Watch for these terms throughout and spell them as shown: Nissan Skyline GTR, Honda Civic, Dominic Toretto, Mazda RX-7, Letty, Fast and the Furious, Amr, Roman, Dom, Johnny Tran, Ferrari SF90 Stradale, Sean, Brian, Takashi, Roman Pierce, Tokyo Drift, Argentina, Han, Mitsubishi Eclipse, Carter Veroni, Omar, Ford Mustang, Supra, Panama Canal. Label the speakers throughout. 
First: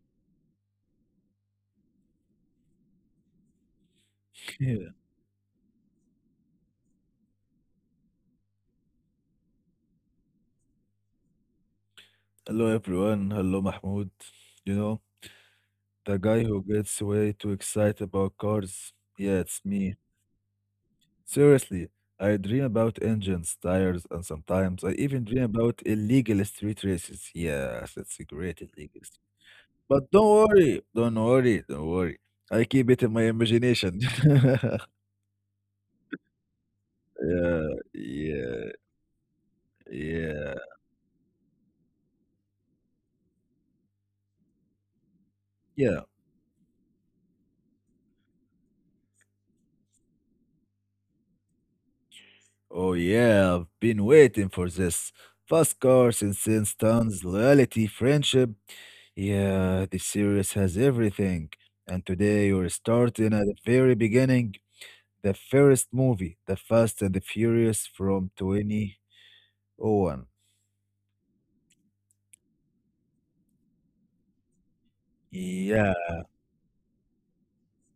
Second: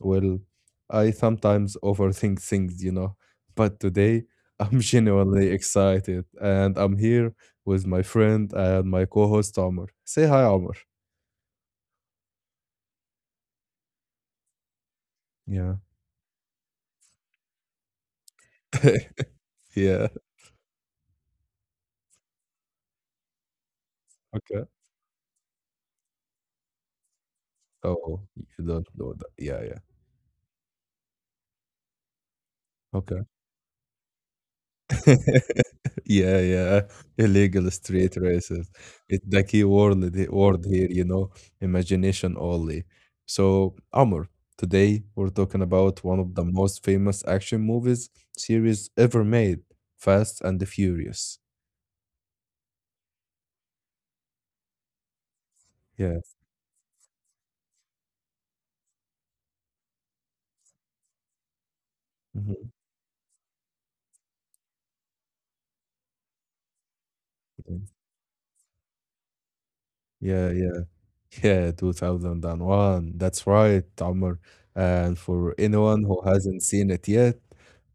Speaker 1: well, I sometimes overthink things, you know. But today, I'm
Speaker 2: Yeah.
Speaker 1: genuinely excited, and I'm here with my friend and my co host, Omar. Say hi, Omar.
Speaker 2: Hello everyone. Hello Mahmoud. You know,
Speaker 1: Yeah.
Speaker 2: the guy who gets way too excited about cars. Yeah, it's me.
Speaker 1: Yeah.
Speaker 2: Seriously, I dream about engines, tires, and
Speaker 1: Okay.
Speaker 2: sometimes I even dream about illegal street races. Yes, it's
Speaker 1: Oh,
Speaker 2: a great
Speaker 1: you don't
Speaker 2: illegal
Speaker 1: know
Speaker 2: street.
Speaker 1: that. Yeah, yeah.
Speaker 2: But don't worry, don't worry, don't worry. I keep it in my
Speaker 1: Okay.
Speaker 2: imagination.
Speaker 1: yeah, yeah.
Speaker 2: Yeah,
Speaker 1: Illegal street
Speaker 2: yeah,
Speaker 1: races. It's the key word, the
Speaker 2: yeah,
Speaker 1: word here, you know, imagination only. So, Amr, today we're talking
Speaker 2: yeah.
Speaker 1: about one of the most famous action movies series ever made, Fast and the Furious.
Speaker 2: Oh yeah, I've been waiting for this. Fast
Speaker 1: Yeah.
Speaker 2: cars, incense tons, loyalty, friendship. Yeah, this series has everything. And today we are starting at the very beginning, the first movie, The Fast and the Furious
Speaker 1: Mhm.
Speaker 2: from 2001.
Speaker 1: Yeah, yeah. Yeah, 2001. That's right, Amr. And for
Speaker 2: Yeah,
Speaker 1: anyone who hasn't seen it yet,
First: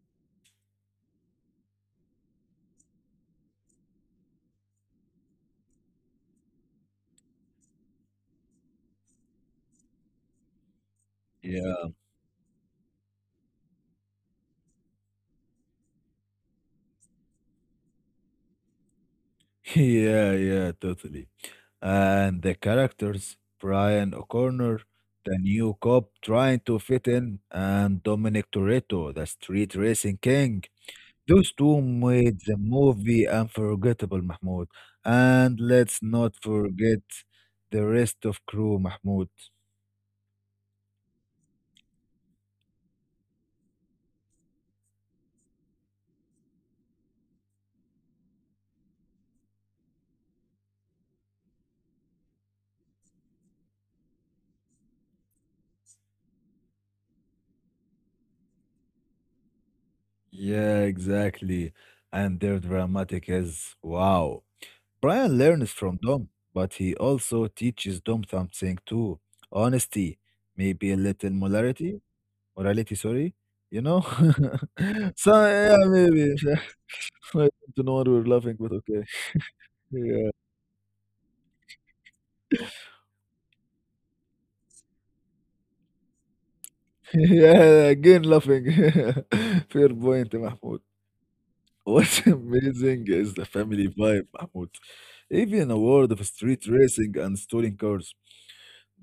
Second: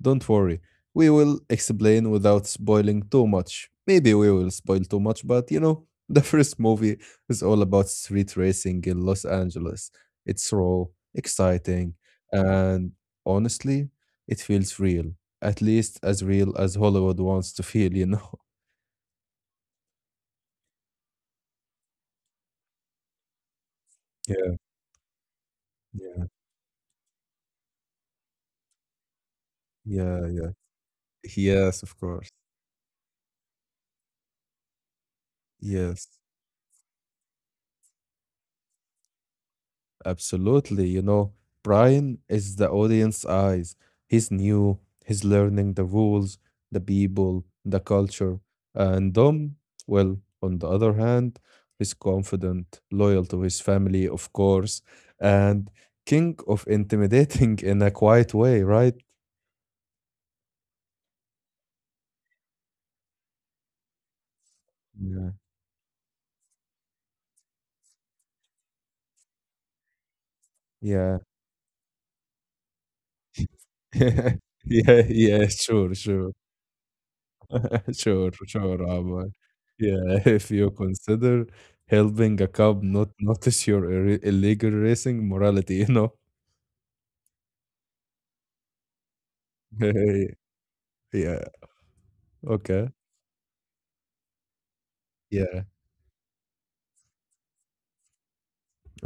Speaker 1: don't worry. We will explain without spoiling too much. Maybe we will spoil too much, but you know, the first movie is all about street racing in Los Angeles. It's raw,
Speaker 2: yeah,
Speaker 1: exciting, and honestly, it feels real. At least as real as Hollywood wants to feel, you know?
Speaker 2: yeah, yeah, totally. And the characters, Brian
Speaker 1: Yeah,
Speaker 2: O'Connor, the new cop
Speaker 1: yeah,
Speaker 2: trying to fit in, and Dominic Toretto, the street racing
Speaker 1: yeah, yeah.
Speaker 2: king.
Speaker 1: Yes,
Speaker 2: Those
Speaker 1: of
Speaker 2: two
Speaker 1: course.
Speaker 2: made the movie unforgettable, Mahmoud. And
Speaker 1: Yes.
Speaker 2: let's not forget the rest of crew, Mahmoud.
Speaker 1: Absolutely. You know, Brian is the audience eyes. He's new, he's learning the rules, the people, the culture. And Dom, well, on the other hand, is confident, loyal to his family, of course, and king of intimidating in a quiet way, right?
Speaker 2: Yeah, exactly. And their dramatic as wow.
Speaker 1: Yeah.
Speaker 2: Brian learns from Dom, but he also teaches Dom something too. Honesty, maybe a
Speaker 1: Yeah.
Speaker 2: little morality, morality, sorry, you know?
Speaker 1: Yeah,
Speaker 2: So,
Speaker 1: yeah,
Speaker 2: yeah,
Speaker 1: sure, sure.
Speaker 2: maybe. I don't know why we're
Speaker 1: Sure,
Speaker 2: laughing, but
Speaker 1: sure,
Speaker 2: okay.
Speaker 1: Omar. Yeah,
Speaker 2: Yeah.
Speaker 1: if you consider helping a cop not notice your ir illegal racing morality, you know?
Speaker 2: Yeah, again laughing. Fair point, Mahmoud.
Speaker 1: Yeah,
Speaker 2: What's
Speaker 1: okay.
Speaker 2: amazing is the family vibe, Mahmoud.
Speaker 1: Yeah,
Speaker 2: Even a world of street racing and stolen cars.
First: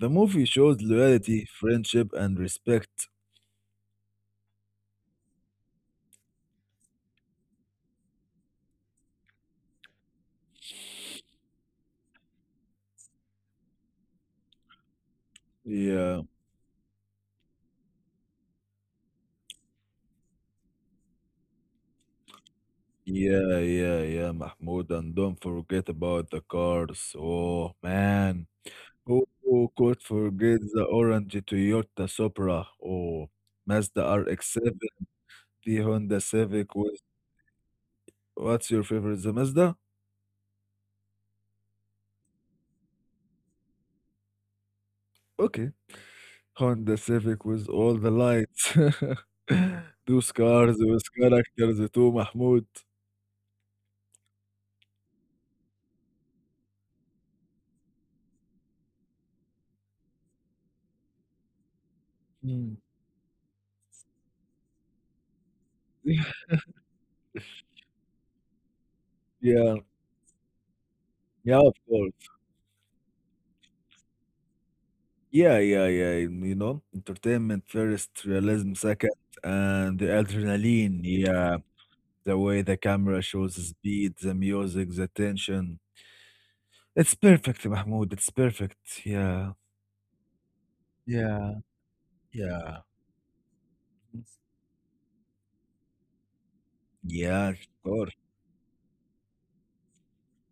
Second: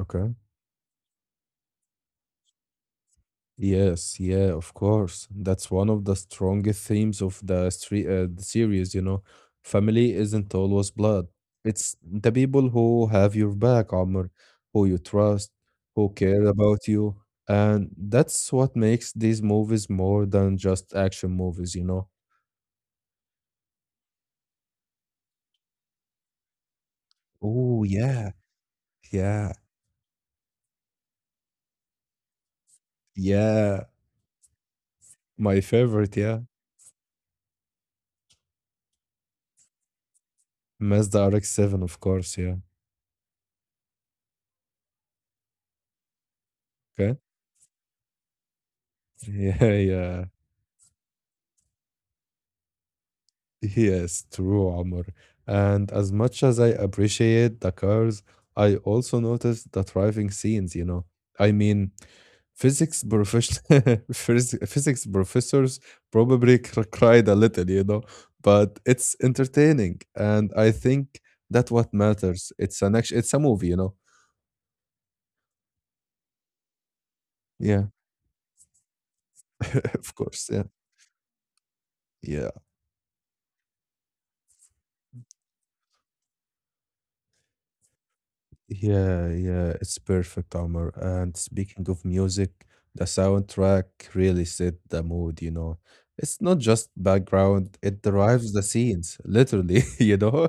Speaker 2: The movie shows loyalty, friendship, and respect.
Speaker 1: Yes, yeah, of course. That's one of the strongest themes of the street, the series, you know. Family isn't always blood. It's the people who have your back, Amr, who you trust, who
Speaker 2: Yeah,
Speaker 1: care about you. And that's what makes these movies more than just action movies, you know.
Speaker 2: yeah, yeah, yeah, Mahmoud. And don't forget about the cars. Oh,
Speaker 1: Oh, yeah,
Speaker 2: man. Who
Speaker 1: yeah,
Speaker 2: who could forget the orange Toyota Supra? Oh,
Speaker 1: yeah.
Speaker 2: Mazda RX-7,
Speaker 1: My
Speaker 2: the Honda
Speaker 1: favorite, yeah.
Speaker 2: Civic with. What's your favorite? The Mazda?
Speaker 1: Mazda RX-7, of course, yeah.
Speaker 2: Okay, Honda
Speaker 1: Okay.
Speaker 2: Civic with all the lights.
Speaker 1: Yeah, yeah.
Speaker 2: Those cars with characters too, Mahmoud.
Speaker 1: Yes, true, Amr. And as much as I appreciate the cars, I also notice the driving scenes, you know. I mean,
Speaker 2: Mm.
Speaker 1: physics profession phys- physics professors probably cried a little, you know, but it's
Speaker 2: Yeah,
Speaker 1: entertaining, and I think
Speaker 2: yeah,
Speaker 1: that
Speaker 2: of
Speaker 1: what
Speaker 2: course.
Speaker 1: matters. It's an action, it's a movie, you know.
Speaker 2: Yeah, yeah, yeah. And, entertainment
Speaker 1: Yeah,
Speaker 2: first, realism second, and the
Speaker 1: of course. Yeah,
Speaker 2: adrenaline. Yeah, the
Speaker 1: yeah.
Speaker 2: way the camera shows the speed, the music, the tension. It's perfect, Mahmoud. It's perfect.
Speaker 1: Yeah,
Speaker 2: Yeah,
Speaker 1: yeah, it's perfect, Omar. And
Speaker 2: yeah,
Speaker 1: speaking of music,
Speaker 2: yeah,
Speaker 1: the soundtrack really set the mood, you know. It's not just
Speaker 2: yeah. Of
Speaker 1: background, it
Speaker 2: course.
Speaker 1: drives the scenes, literally, you know.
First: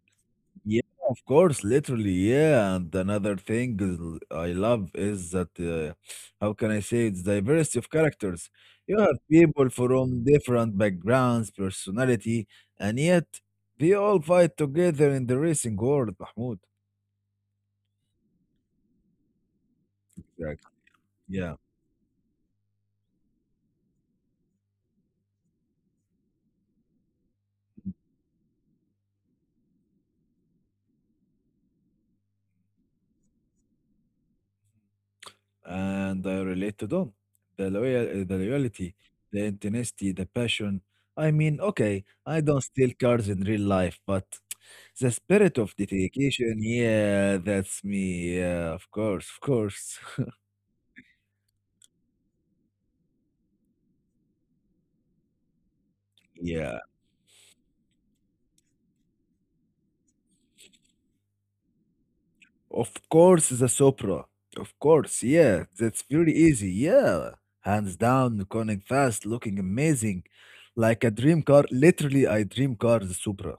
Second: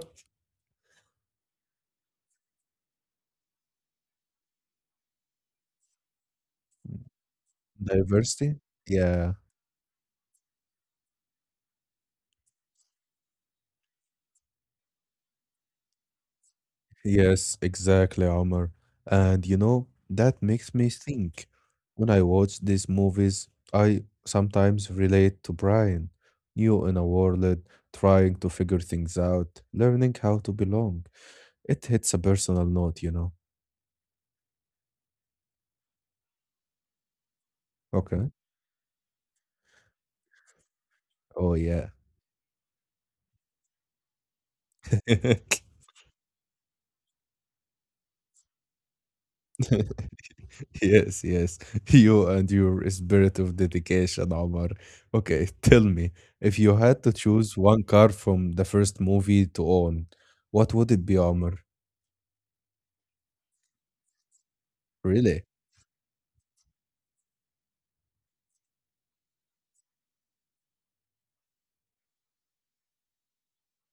Speaker 2: Yeah, of course, literally, yeah. And another thing is I love is that how can I say it's diversity of characters.
Speaker 1: Diversity.
Speaker 2: You have
Speaker 1: Yeah,
Speaker 2: people from different backgrounds, personality, and yet they all fight together in the racing world, Mahmoud.
Speaker 1: yes, exactly, Omar. And you know, that
Speaker 2: Exactly.
Speaker 1: makes me think.
Speaker 2: Yeah.
Speaker 1: When I watch these movies, I sometimes relate to Brian, new in a world, trying to figure things out, learning how to belong. It hits a personal note, you know.
Speaker 2: And I related on
Speaker 1: Okay.
Speaker 2: the loyalty, the intensity, the passion. I
Speaker 1: Oh
Speaker 2: mean,
Speaker 1: yeah.
Speaker 2: okay, I don't steal cars in real life, but the spirit of dedication, yeah, that's me. Yeah, of course, of course.
Speaker 1: Yes, yes. You and your spirit of dedication, Omar. Okay, tell me, if
Speaker 2: Yeah,
Speaker 1: you had to choose one car from the first movie to own, what would it be, Omar?
Speaker 2: of course, the Sopra. Of course,
Speaker 1: Really?
Speaker 2: yeah, that's very easy. Yeah, hands down, going fast, looking amazing, like a dream car. Literally, I dream car the Supra.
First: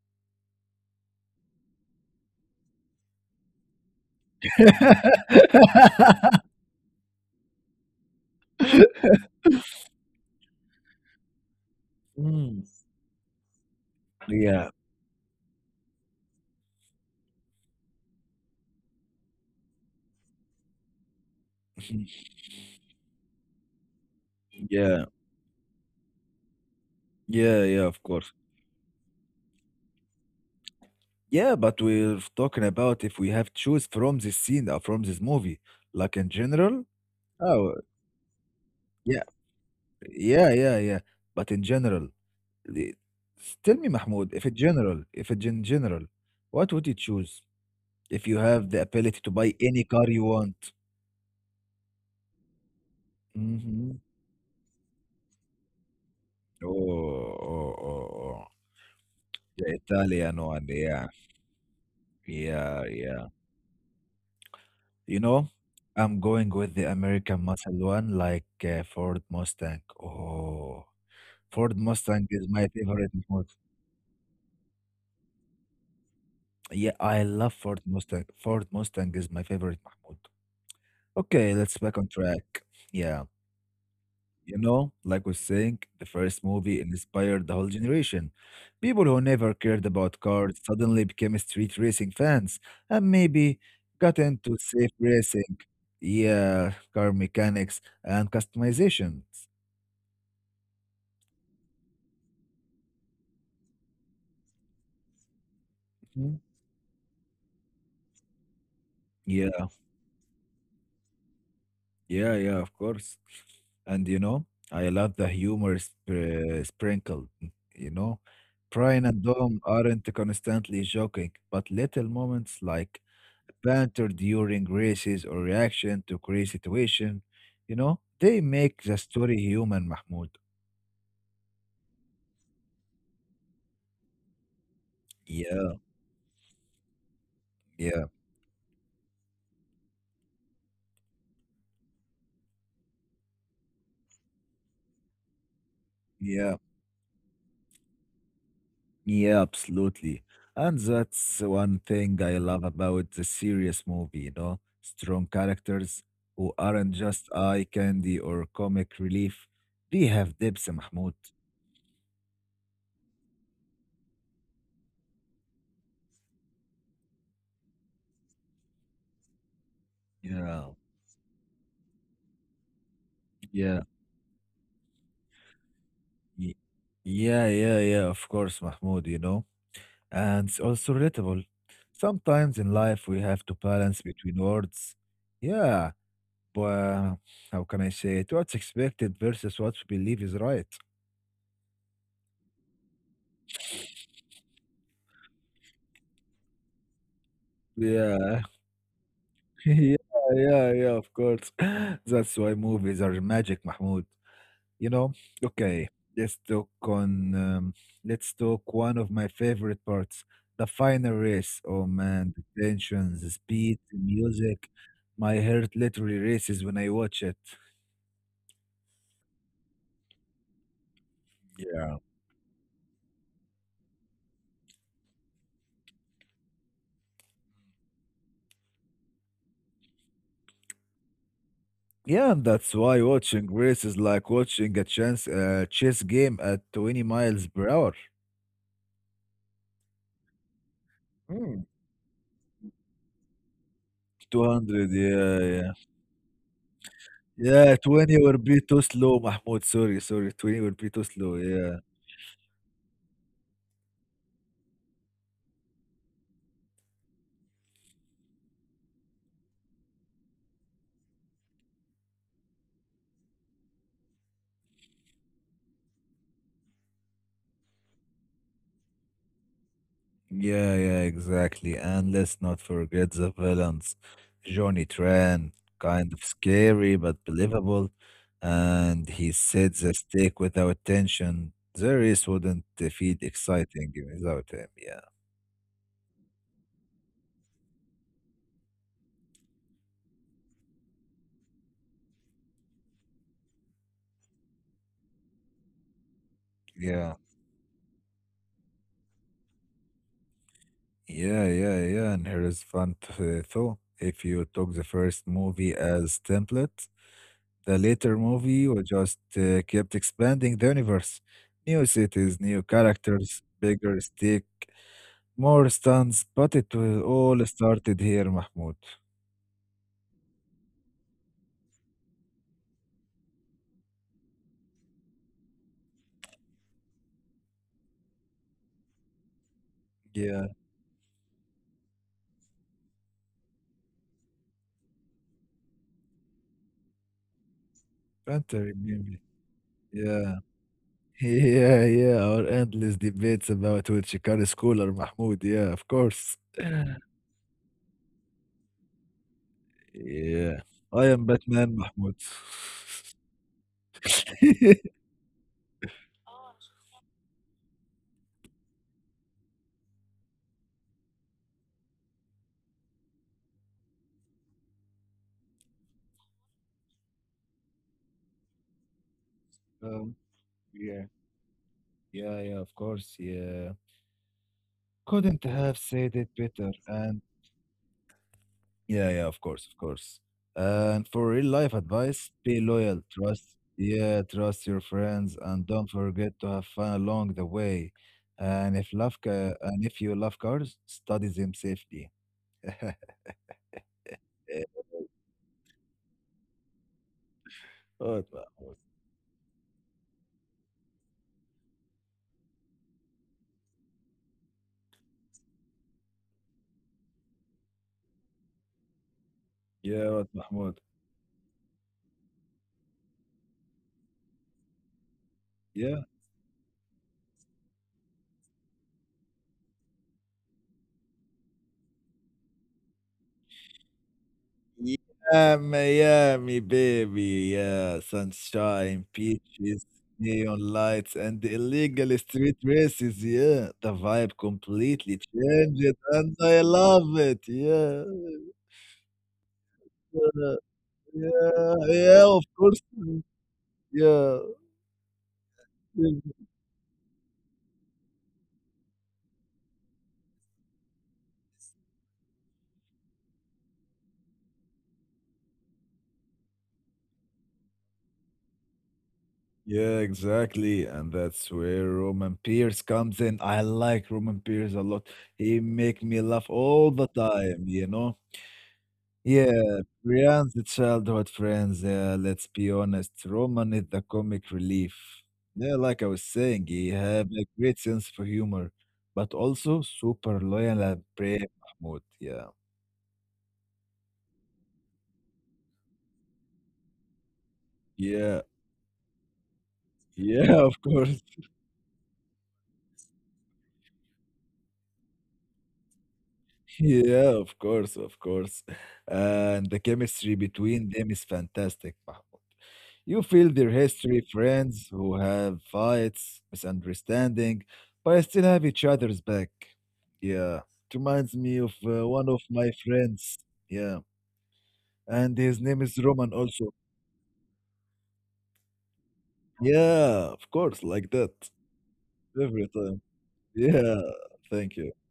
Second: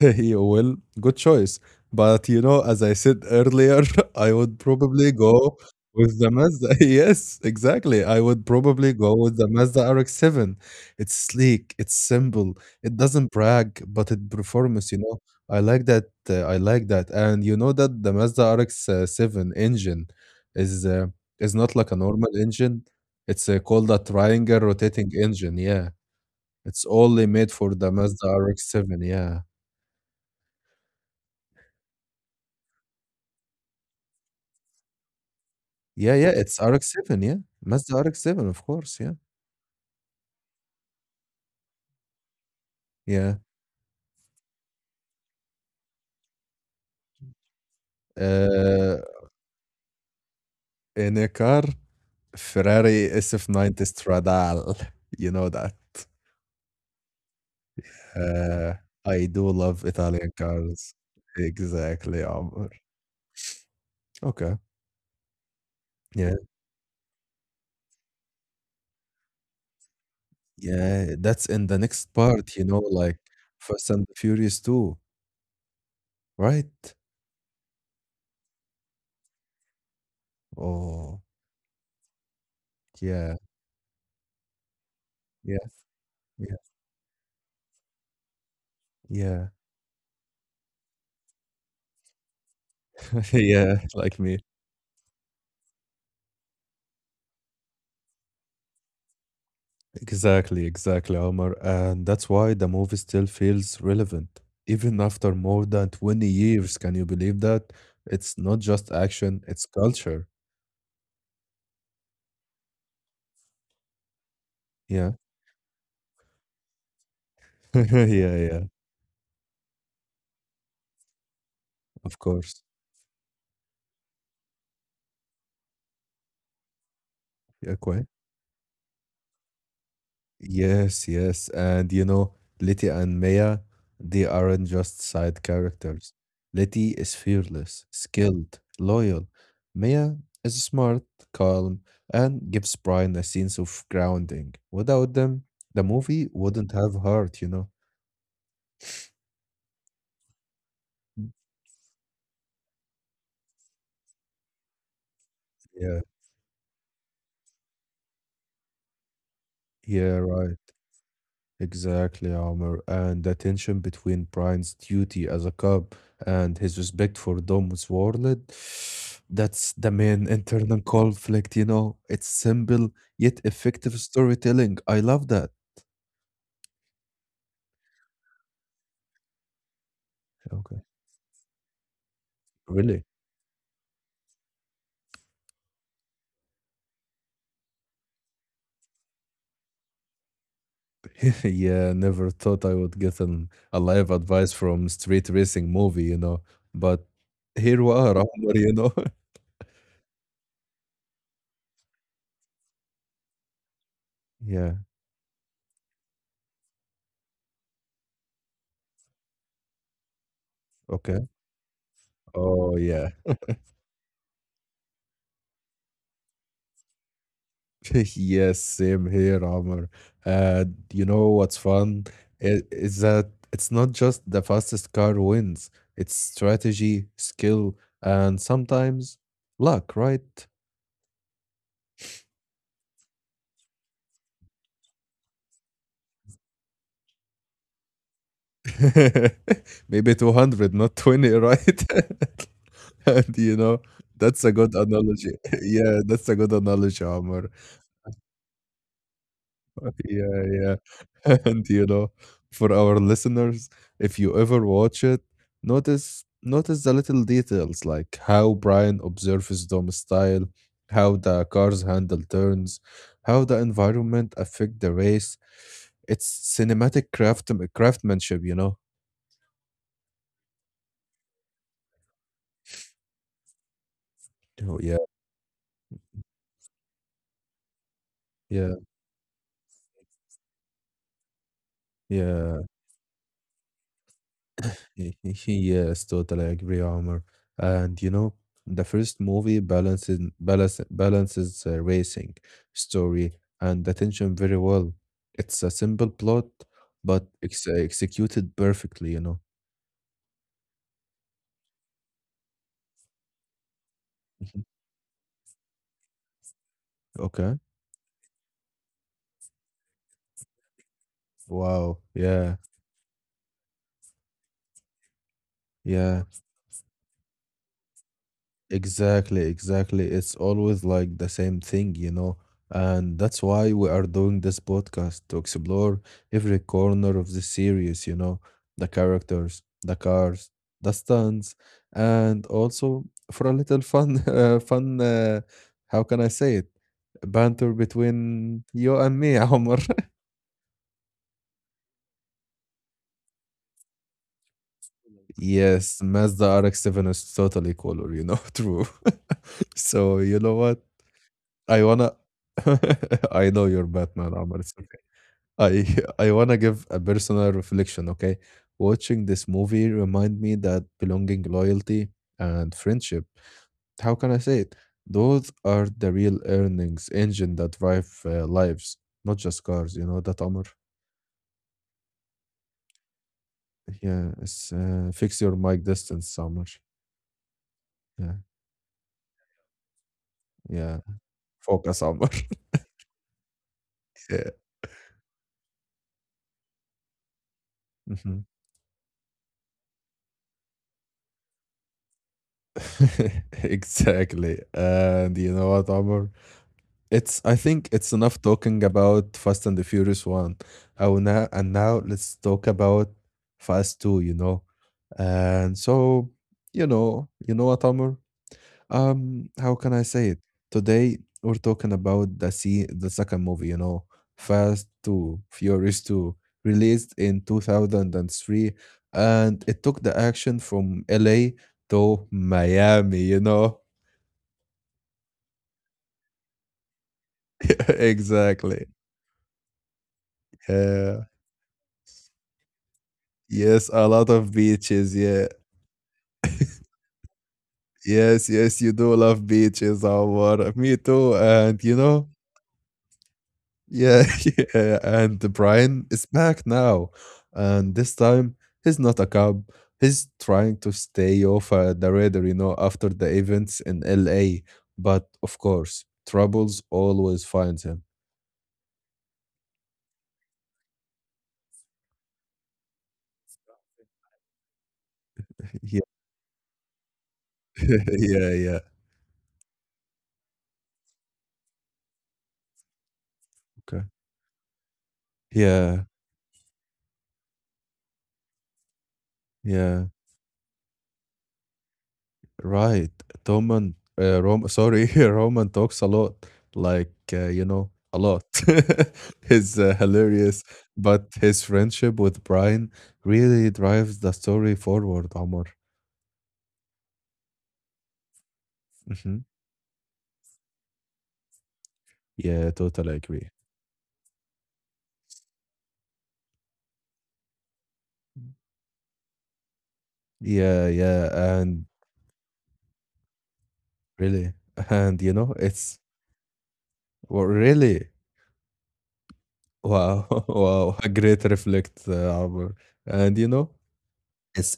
Speaker 1: You will. Good choice. But you know, as I said earlier, I would probably go with the Mazda. Yes, exactly. I would probably go with the Mazda RX-7. It's sleek, it's
Speaker 2: Mm.
Speaker 1: simple, it doesn't brag, but it
Speaker 2: Yeah,
Speaker 1: performs, you know. I like that. I like that. And you know that the Mazda RX-7 engine is uh, is not like a normal engine. It's called a triangle
Speaker 2: yeah.
Speaker 1: rotating engine. Yeah. It's only
Speaker 2: Yeah,
Speaker 1: made
Speaker 2: yeah, of
Speaker 1: for the
Speaker 2: course.
Speaker 1: Mazda RX-7. Yeah.
Speaker 2: Yeah, but we're talking about if we have choose from this scene or from this movie, like in
Speaker 1: Yeah, yeah,
Speaker 2: general.
Speaker 1: it's RX-7, yeah.
Speaker 2: Oh,
Speaker 1: Mazda RX-7, of
Speaker 2: yeah,
Speaker 1: course, yeah,
Speaker 2: yeah, yeah, yeah. But in general, the-
Speaker 1: yeah.
Speaker 2: tell me, Mahmoud, if it in general, what would you choose if you have the ability
Speaker 1: Uh,
Speaker 2: to buy any car you want?
Speaker 1: in a car, Ferrari
Speaker 2: Mm-hmm.
Speaker 1: SF90 Stradale, you know that.
Speaker 2: Oh, oh, oh, oh.
Speaker 1: Uh, I
Speaker 2: The
Speaker 1: do love
Speaker 2: Italian
Speaker 1: Italian
Speaker 2: one, yeah,
Speaker 1: cars. Exactly,
Speaker 2: yeah,
Speaker 1: Omar.
Speaker 2: yeah.
Speaker 1: Okay,
Speaker 2: You know, I'm going
Speaker 1: yeah,
Speaker 2: with the American muscle one, like Ford Mustang. Oh,
Speaker 1: yeah,
Speaker 2: Ford
Speaker 1: that's in the
Speaker 2: Mustang
Speaker 1: next
Speaker 2: is my
Speaker 1: part, you know,
Speaker 2: favorite, Mahmoud.
Speaker 1: like Fast and the Furious 2,
Speaker 2: Yeah, I
Speaker 1: right?
Speaker 2: love Ford Mustang. Ford Mustang is my favorite, Mahmoud.
Speaker 1: Oh,
Speaker 2: Okay, let's back on track. Yeah,
Speaker 1: yeah,
Speaker 2: like we're saying,
Speaker 1: yeah,
Speaker 2: the first movie
Speaker 1: yeah,
Speaker 2: inspired the whole generation. People who never
Speaker 1: yeah,
Speaker 2: cared about cars suddenly became street racing fans and maybe
Speaker 1: yeah,
Speaker 2: got
Speaker 1: like
Speaker 2: into
Speaker 1: me.
Speaker 2: safe racing. Yeah, car mechanics and customizations.
Speaker 1: Exactly, exactly, Omar. And that's why the movie still feels relevant. Even after more than
Speaker 2: Mm.
Speaker 1: 20 years, can you believe that? It's not just
Speaker 2: Yeah,
Speaker 1: action, it's culture.
Speaker 2: yeah, yeah, of course. And I love the
Speaker 1: Yeah.
Speaker 2: humor sprinkled, you know.
Speaker 1: yeah, yeah,
Speaker 2: Brian and Dom aren't constantly joking, but little
Speaker 1: of
Speaker 2: moments
Speaker 1: course.
Speaker 2: like banter during races or reaction to crazy situation,
Speaker 1: Yeah, quite.
Speaker 2: they make the story human, Mahmoud.
Speaker 1: Yes, yes. And you know, Letty and Maya, they aren't just side
Speaker 2: Yeah,
Speaker 1: characters. Letty is
Speaker 2: yeah,
Speaker 1: fearless, skilled, loyal. Maya is smart, calm, and gives Brian a sense of grounding. Without them, the movie
Speaker 2: yeah.
Speaker 1: wouldn't have heart, you know?
Speaker 2: Yeah, absolutely. And that's one thing I love about the serious movie, strong characters
Speaker 1: Yeah.
Speaker 2: who aren't just eye candy or comic relief. They have
Speaker 1: Yeah,
Speaker 2: depth,
Speaker 1: right.
Speaker 2: Mahmoud.
Speaker 1: Exactly, Omar. And the tension between Brian's duty as a cop and his respect for Dom's world, that's the main
Speaker 2: Yeah,
Speaker 1: internal conflict, you know. It's simple yet
Speaker 2: yeah,
Speaker 1: effective storytelling. I love that.
Speaker 2: y- yeah, yeah, yeah, of course, Mahmoud. And it's
Speaker 1: Okay.
Speaker 2: also relatable. Sometimes in life
Speaker 1: Really?
Speaker 2: we have to balance between words. Yeah, but how can I say it? What's expected versus what we believe is right.
Speaker 1: Yeah, never thought I would get an a live advice from street racing movie, you know. But here we
Speaker 2: Yeah,
Speaker 1: are, Omar, you know.
Speaker 2: yeah, yeah, yeah, of course. That's why movies are magic, Mahmoud. You
Speaker 1: Yeah.
Speaker 2: know? Okay, let's talk on um, let's talk one of my favorite parts, the final
Speaker 1: Okay.
Speaker 2: race. Oh man, the
Speaker 1: Oh,
Speaker 2: tension, the
Speaker 1: yeah.
Speaker 2: speed, the music. My heart literally races when I watch it.
Speaker 1: Yes, same here, Omar. And you know what's
Speaker 2: Yeah.
Speaker 1: fun is that it's not just the fastest car wins, it's strategy, skill, and sometimes luck, right?
Speaker 2: Yeah, and that's why watching race is like watching a chance chess game at 20 miles per hour.
Speaker 1: Maybe 200, not 20,
Speaker 2: Mm.
Speaker 1: right? And you know, that's a
Speaker 2: 200,
Speaker 1: good
Speaker 2: yeah,
Speaker 1: analogy.
Speaker 2: yeah.
Speaker 1: Yeah, that's a good analogy,
Speaker 2: Yeah,
Speaker 1: Omar.
Speaker 2: 20 will be too slow, Mahmoud. Sorry, sorry. 20
Speaker 1: Yeah,
Speaker 2: will be too
Speaker 1: yeah.
Speaker 2: slow. Yeah.
Speaker 1: And you know, for our listeners, if you ever watch it, notice the little details like how Brian observes Dom's style, how the car's handle turns, how the environment affect the race. It's cinematic craft craftsmanship, you know.
Speaker 2: Yeah, yeah, exactly. And let's not forget the villains. Johnny
Speaker 1: Oh yeah,
Speaker 2: Tran, kind of scary but believable.
Speaker 1: yeah,
Speaker 2: And he sets the stake without tension. The race wouldn't
Speaker 1: yeah.
Speaker 2: feel exciting without him. Yeah,
Speaker 1: Yes, totally agree, Omar. And you know, the first movie balances racing, story, and attention very well. It's a simple plot,
Speaker 2: yeah,
Speaker 1: but it's executed perfectly, you know.
Speaker 2: yeah, yeah, yeah. And here is fun thought. If you took the
Speaker 1: Mhm.
Speaker 2: first movie as template, the
Speaker 1: Okay.
Speaker 2: later movie was just kept expanding the universe. New
Speaker 1: Wow.
Speaker 2: cities, new
Speaker 1: Yeah.
Speaker 2: characters, bigger stake, more stunts, but
Speaker 1: Yeah.
Speaker 2: it will all started here, Mahmoud.
Speaker 1: Exactly, exactly. It's always like the same thing, you know. And that's why we are doing this podcast to explore every corner of the series, you know, the characters, the
Speaker 2: Yeah,
Speaker 1: cars, the stunts, and also for a little fun, how can I say it? Banter
Speaker 2: Panther,
Speaker 1: between
Speaker 2: remember.
Speaker 1: you and me, Omar.
Speaker 2: Yeah. Yeah, yeah, our endless debates about which car is cooler, Mahmoud. Yeah, of
Speaker 1: Yes,
Speaker 2: course.
Speaker 1: Mazda RX-7 is totally color, you know, true. So,
Speaker 2: Yeah.
Speaker 1: you know
Speaker 2: I
Speaker 1: what?
Speaker 2: am Batman,
Speaker 1: I
Speaker 2: Mahmoud.
Speaker 1: wanna I know you're Batman, Amr. It's okay. I I wanna give a personal reflection, okay? Watching this movie remind me that belonging, loyalty, and friendship, how can I say it? Those are the real earnings engine that drive lives, not just
Speaker 2: Um,
Speaker 1: cars. You know that, Amr?
Speaker 2: yeah, yeah, yeah, of course, yeah.
Speaker 1: Yeah, it's
Speaker 2: Couldn't
Speaker 1: fix
Speaker 2: have
Speaker 1: your mic
Speaker 2: said it
Speaker 1: distance,
Speaker 2: better.
Speaker 1: Amr.
Speaker 2: And
Speaker 1: Yeah,
Speaker 2: Yeah, yeah, of course, of course. And for
Speaker 1: yeah.
Speaker 2: real life advice,
Speaker 1: Focus,
Speaker 2: be
Speaker 1: Amr.
Speaker 2: loyal, trust, yeah, trust your
Speaker 1: yeah.
Speaker 2: friends, and don't forget to have fun along the way.
Speaker 1: Mhm.
Speaker 2: And if you love cars, study them safely. Eh,
Speaker 1: exactly. And you know what, Amr? It's I think
Speaker 2: what,
Speaker 1: it's enough
Speaker 2: Mahmoud?
Speaker 1: talking about Fast and the Furious One. Oh now and now let's talk about Fast Two, you know. And so, you know what, Amr? How
Speaker 2: Yeah,
Speaker 1: can
Speaker 2: what,
Speaker 1: I say it?
Speaker 2: Mahmoud?
Speaker 1: Today we're talking about the second movie, you know, Fast Two,
Speaker 2: Yeah.
Speaker 1: Furious Two, released in 2003, and three, and it took the action from LA to Miami, you know?
Speaker 2: Yeah, Miami, baby. Yeah, sunshine,
Speaker 1: Exactly.
Speaker 2: peaches, neon lights, and the
Speaker 1: Yeah.
Speaker 2: illegal street races. Yeah, the
Speaker 1: Yes,
Speaker 2: vibe
Speaker 1: a lot of
Speaker 2: completely
Speaker 1: beaches. Yeah.
Speaker 2: changed, and I love it. Yeah,
Speaker 1: Yes, yes, you do love beaches,
Speaker 2: yeah,
Speaker 1: Omar. Me too.
Speaker 2: yeah,
Speaker 1: And
Speaker 2: yeah,
Speaker 1: you
Speaker 2: of
Speaker 1: know,
Speaker 2: course. Yeah,
Speaker 1: yeah, yeah. And Brian is back now. And this time, he's not a cop. He's trying to stay off the radar, you know, after the events in LA. But of course, troubles always finds him.
Speaker 2: yeah, exactly. And that's where Roman Pierce comes in. I like Roman Pierce a lot. He make me
Speaker 1: Yeah,
Speaker 2: laugh all the time.
Speaker 1: yeah, yeah.
Speaker 2: Yeah, Brian's childhood friends. Yeah, let's be honest. Roman is the
Speaker 1: Okay.
Speaker 2: comic relief. Yeah, like I was
Speaker 1: Yeah,
Speaker 2: saying, he have a great sense for humor, but also
Speaker 1: yeah.
Speaker 2: super loyal and brave, Mahmoud. Yeah,
Speaker 1: Right. Roman, Rom sorry, Roman talks a lot, like, you know,
Speaker 2: yeah,
Speaker 1: a lot. He's
Speaker 2: yeah, of
Speaker 1: hilarious,
Speaker 2: course.
Speaker 1: but his friendship with Brian really drives the story forward, Omar.
Speaker 2: Yeah, of course, of course. And
Speaker 1: Hmm.
Speaker 2: the chemistry between them is fantastic, Mahmoud.
Speaker 1: Yeah,
Speaker 2: You
Speaker 1: totally
Speaker 2: feel their
Speaker 1: agree.
Speaker 2: history, friends who have fights, misunderstanding, but still have each other's back. Yeah,
Speaker 1: Yeah,
Speaker 2: it
Speaker 1: yeah,
Speaker 2: reminds me of
Speaker 1: and
Speaker 2: one of my friends. Yeah,
Speaker 1: really,
Speaker 2: and
Speaker 1: and you
Speaker 2: his
Speaker 1: know,
Speaker 2: name is
Speaker 1: it's
Speaker 2: Roman also.
Speaker 1: well, really
Speaker 2: Yeah, of
Speaker 1: wow,
Speaker 2: course, like
Speaker 1: wow,
Speaker 2: that
Speaker 1: a great reflect,
Speaker 2: every time.
Speaker 1: Omar. And you
Speaker 2: Yeah,
Speaker 1: know,
Speaker 2: thank you.
Speaker 1: it's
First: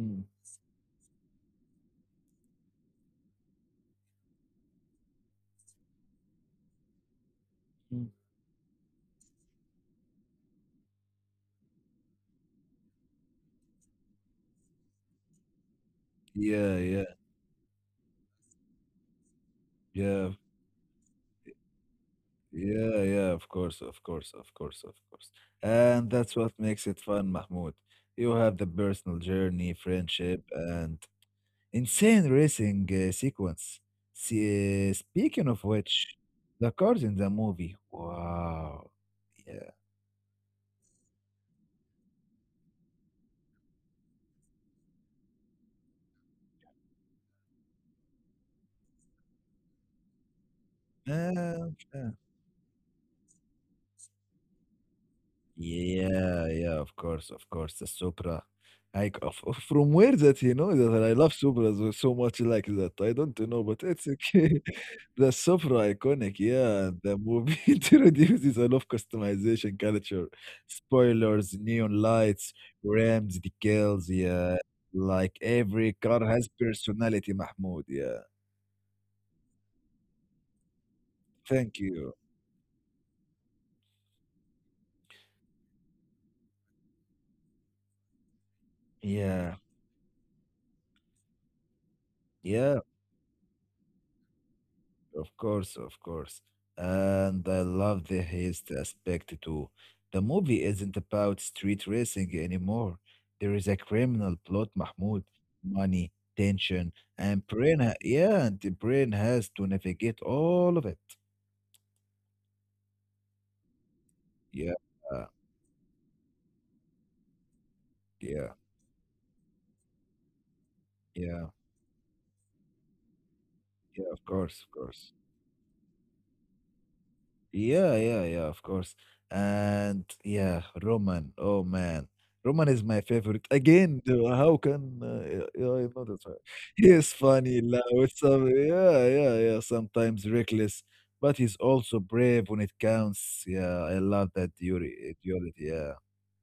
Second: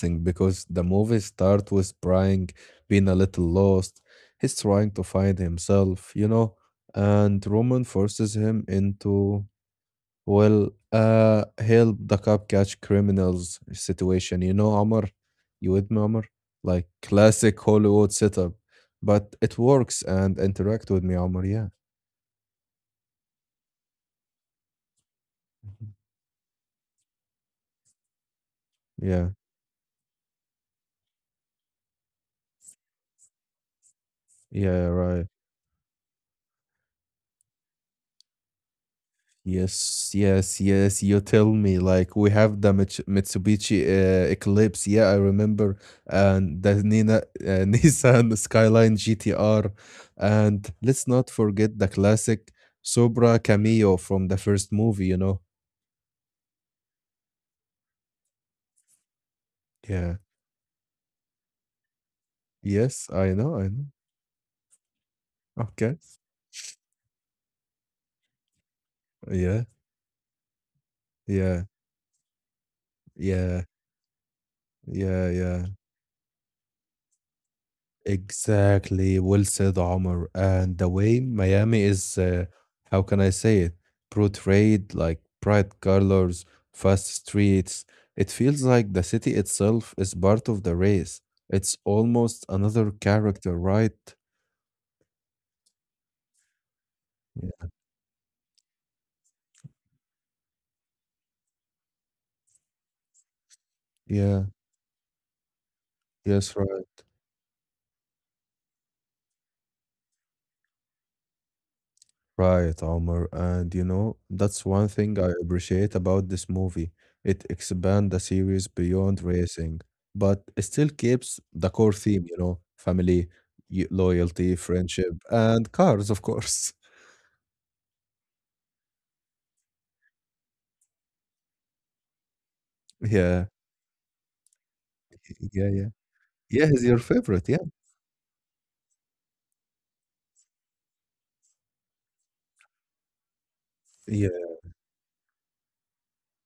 Speaker 2: Mm,
Speaker 1: because the movie starts with Brian being a little lost. He's trying to find himself, you know, and Roman
Speaker 2: mm.
Speaker 1: forces him into, well, help the cop catch criminals situation. You know, Amr, you with me, Amr?
Speaker 2: Yeah,
Speaker 1: Like
Speaker 2: yeah,
Speaker 1: classic Hollywood setup, but it works
Speaker 2: yeah,
Speaker 1: and interact with me, Amr. Yeah,
Speaker 2: yeah, yeah, of course, of course, of course, of course. And that's what makes it fun, Mahmoud. You have the personal
Speaker 1: yeah,
Speaker 2: journey, friendship, and insane racing sequence.
Speaker 1: yeah,
Speaker 2: See,
Speaker 1: right.
Speaker 2: speaking of which, the cars in the movie. Wow. Yeah.
Speaker 1: Yes, yes, yes. You tell me, like we have the Mitsubishi Eclipse. Yeah, I remember, and the Nina, Nissan Skyline GTR, and let's not
Speaker 2: Man,
Speaker 1: forget the classic Supra Cameo from the first movie. You know.
Speaker 2: yeah, yeah, of course, of course. The Supra. Like from
Speaker 1: Yeah.
Speaker 2: where that you know that I love Supras so so much like that.
Speaker 1: Yes,
Speaker 2: I
Speaker 1: I
Speaker 2: don't
Speaker 1: know.
Speaker 2: know,
Speaker 1: I
Speaker 2: but
Speaker 1: know.
Speaker 2: it's okay. The Supra
Speaker 1: Okay.
Speaker 2: iconic, yeah. The movie introduces a lot of
Speaker 1: Yeah.
Speaker 2: customization culture. Spoilers,
Speaker 1: Yeah.
Speaker 2: neon lights, rims,
Speaker 1: Yeah.
Speaker 2: decals, yeah.
Speaker 1: Yeah.
Speaker 2: Like
Speaker 1: Yeah.
Speaker 2: every car has personality, Mahmoud, yeah.
Speaker 1: Exactly. Well said, Omar. And the way
Speaker 2: Thank
Speaker 1: Miami
Speaker 2: you.
Speaker 1: is, how can I say it, portrayed like bright colors, fast streets, it feels like the city
Speaker 2: Yeah.
Speaker 1: itself is part of the race. It's almost
Speaker 2: Yeah,
Speaker 1: another character, right?
Speaker 2: of course, of course. And I
Speaker 1: Yeah.
Speaker 2: love the haste aspect too. The movie isn't about street racing anymore. There is a criminal
Speaker 1: Yeah.
Speaker 2: plot, Mahmoud. Money,
Speaker 1: Yes, right.
Speaker 2: tension, and and the brain has to navigate all of it.
Speaker 1: Right, Omar. And you know, that's
Speaker 2: Yeah,
Speaker 1: one thing I appreciate about this movie. It expands the
Speaker 2: yeah,
Speaker 1: series beyond racing, but it still keeps
Speaker 2: yeah,
Speaker 1: the core theme, you know, family,
Speaker 2: yeah, of
Speaker 1: loyalty,
Speaker 2: course, of
Speaker 1: friendship,
Speaker 2: course.
Speaker 1: and cars, of course.
Speaker 2: Yeah, yeah, yeah, of course. And yeah, Roman. Oh man, Roman is my
Speaker 1: Yeah,
Speaker 2: favorite. Again, the- how can
Speaker 1: yeah,
Speaker 2: yeah,
Speaker 1: yeah.
Speaker 2: yeah, I know that right.
Speaker 1: Yeah, he's your
Speaker 2: He is
Speaker 1: favorite.
Speaker 2: funny, loud, some yeah, yeah, yeah. Sometimes reckless, but he's also brave when it counts. Yeah, I
Speaker 1: Yeah.
Speaker 2: love that duality. Yeah,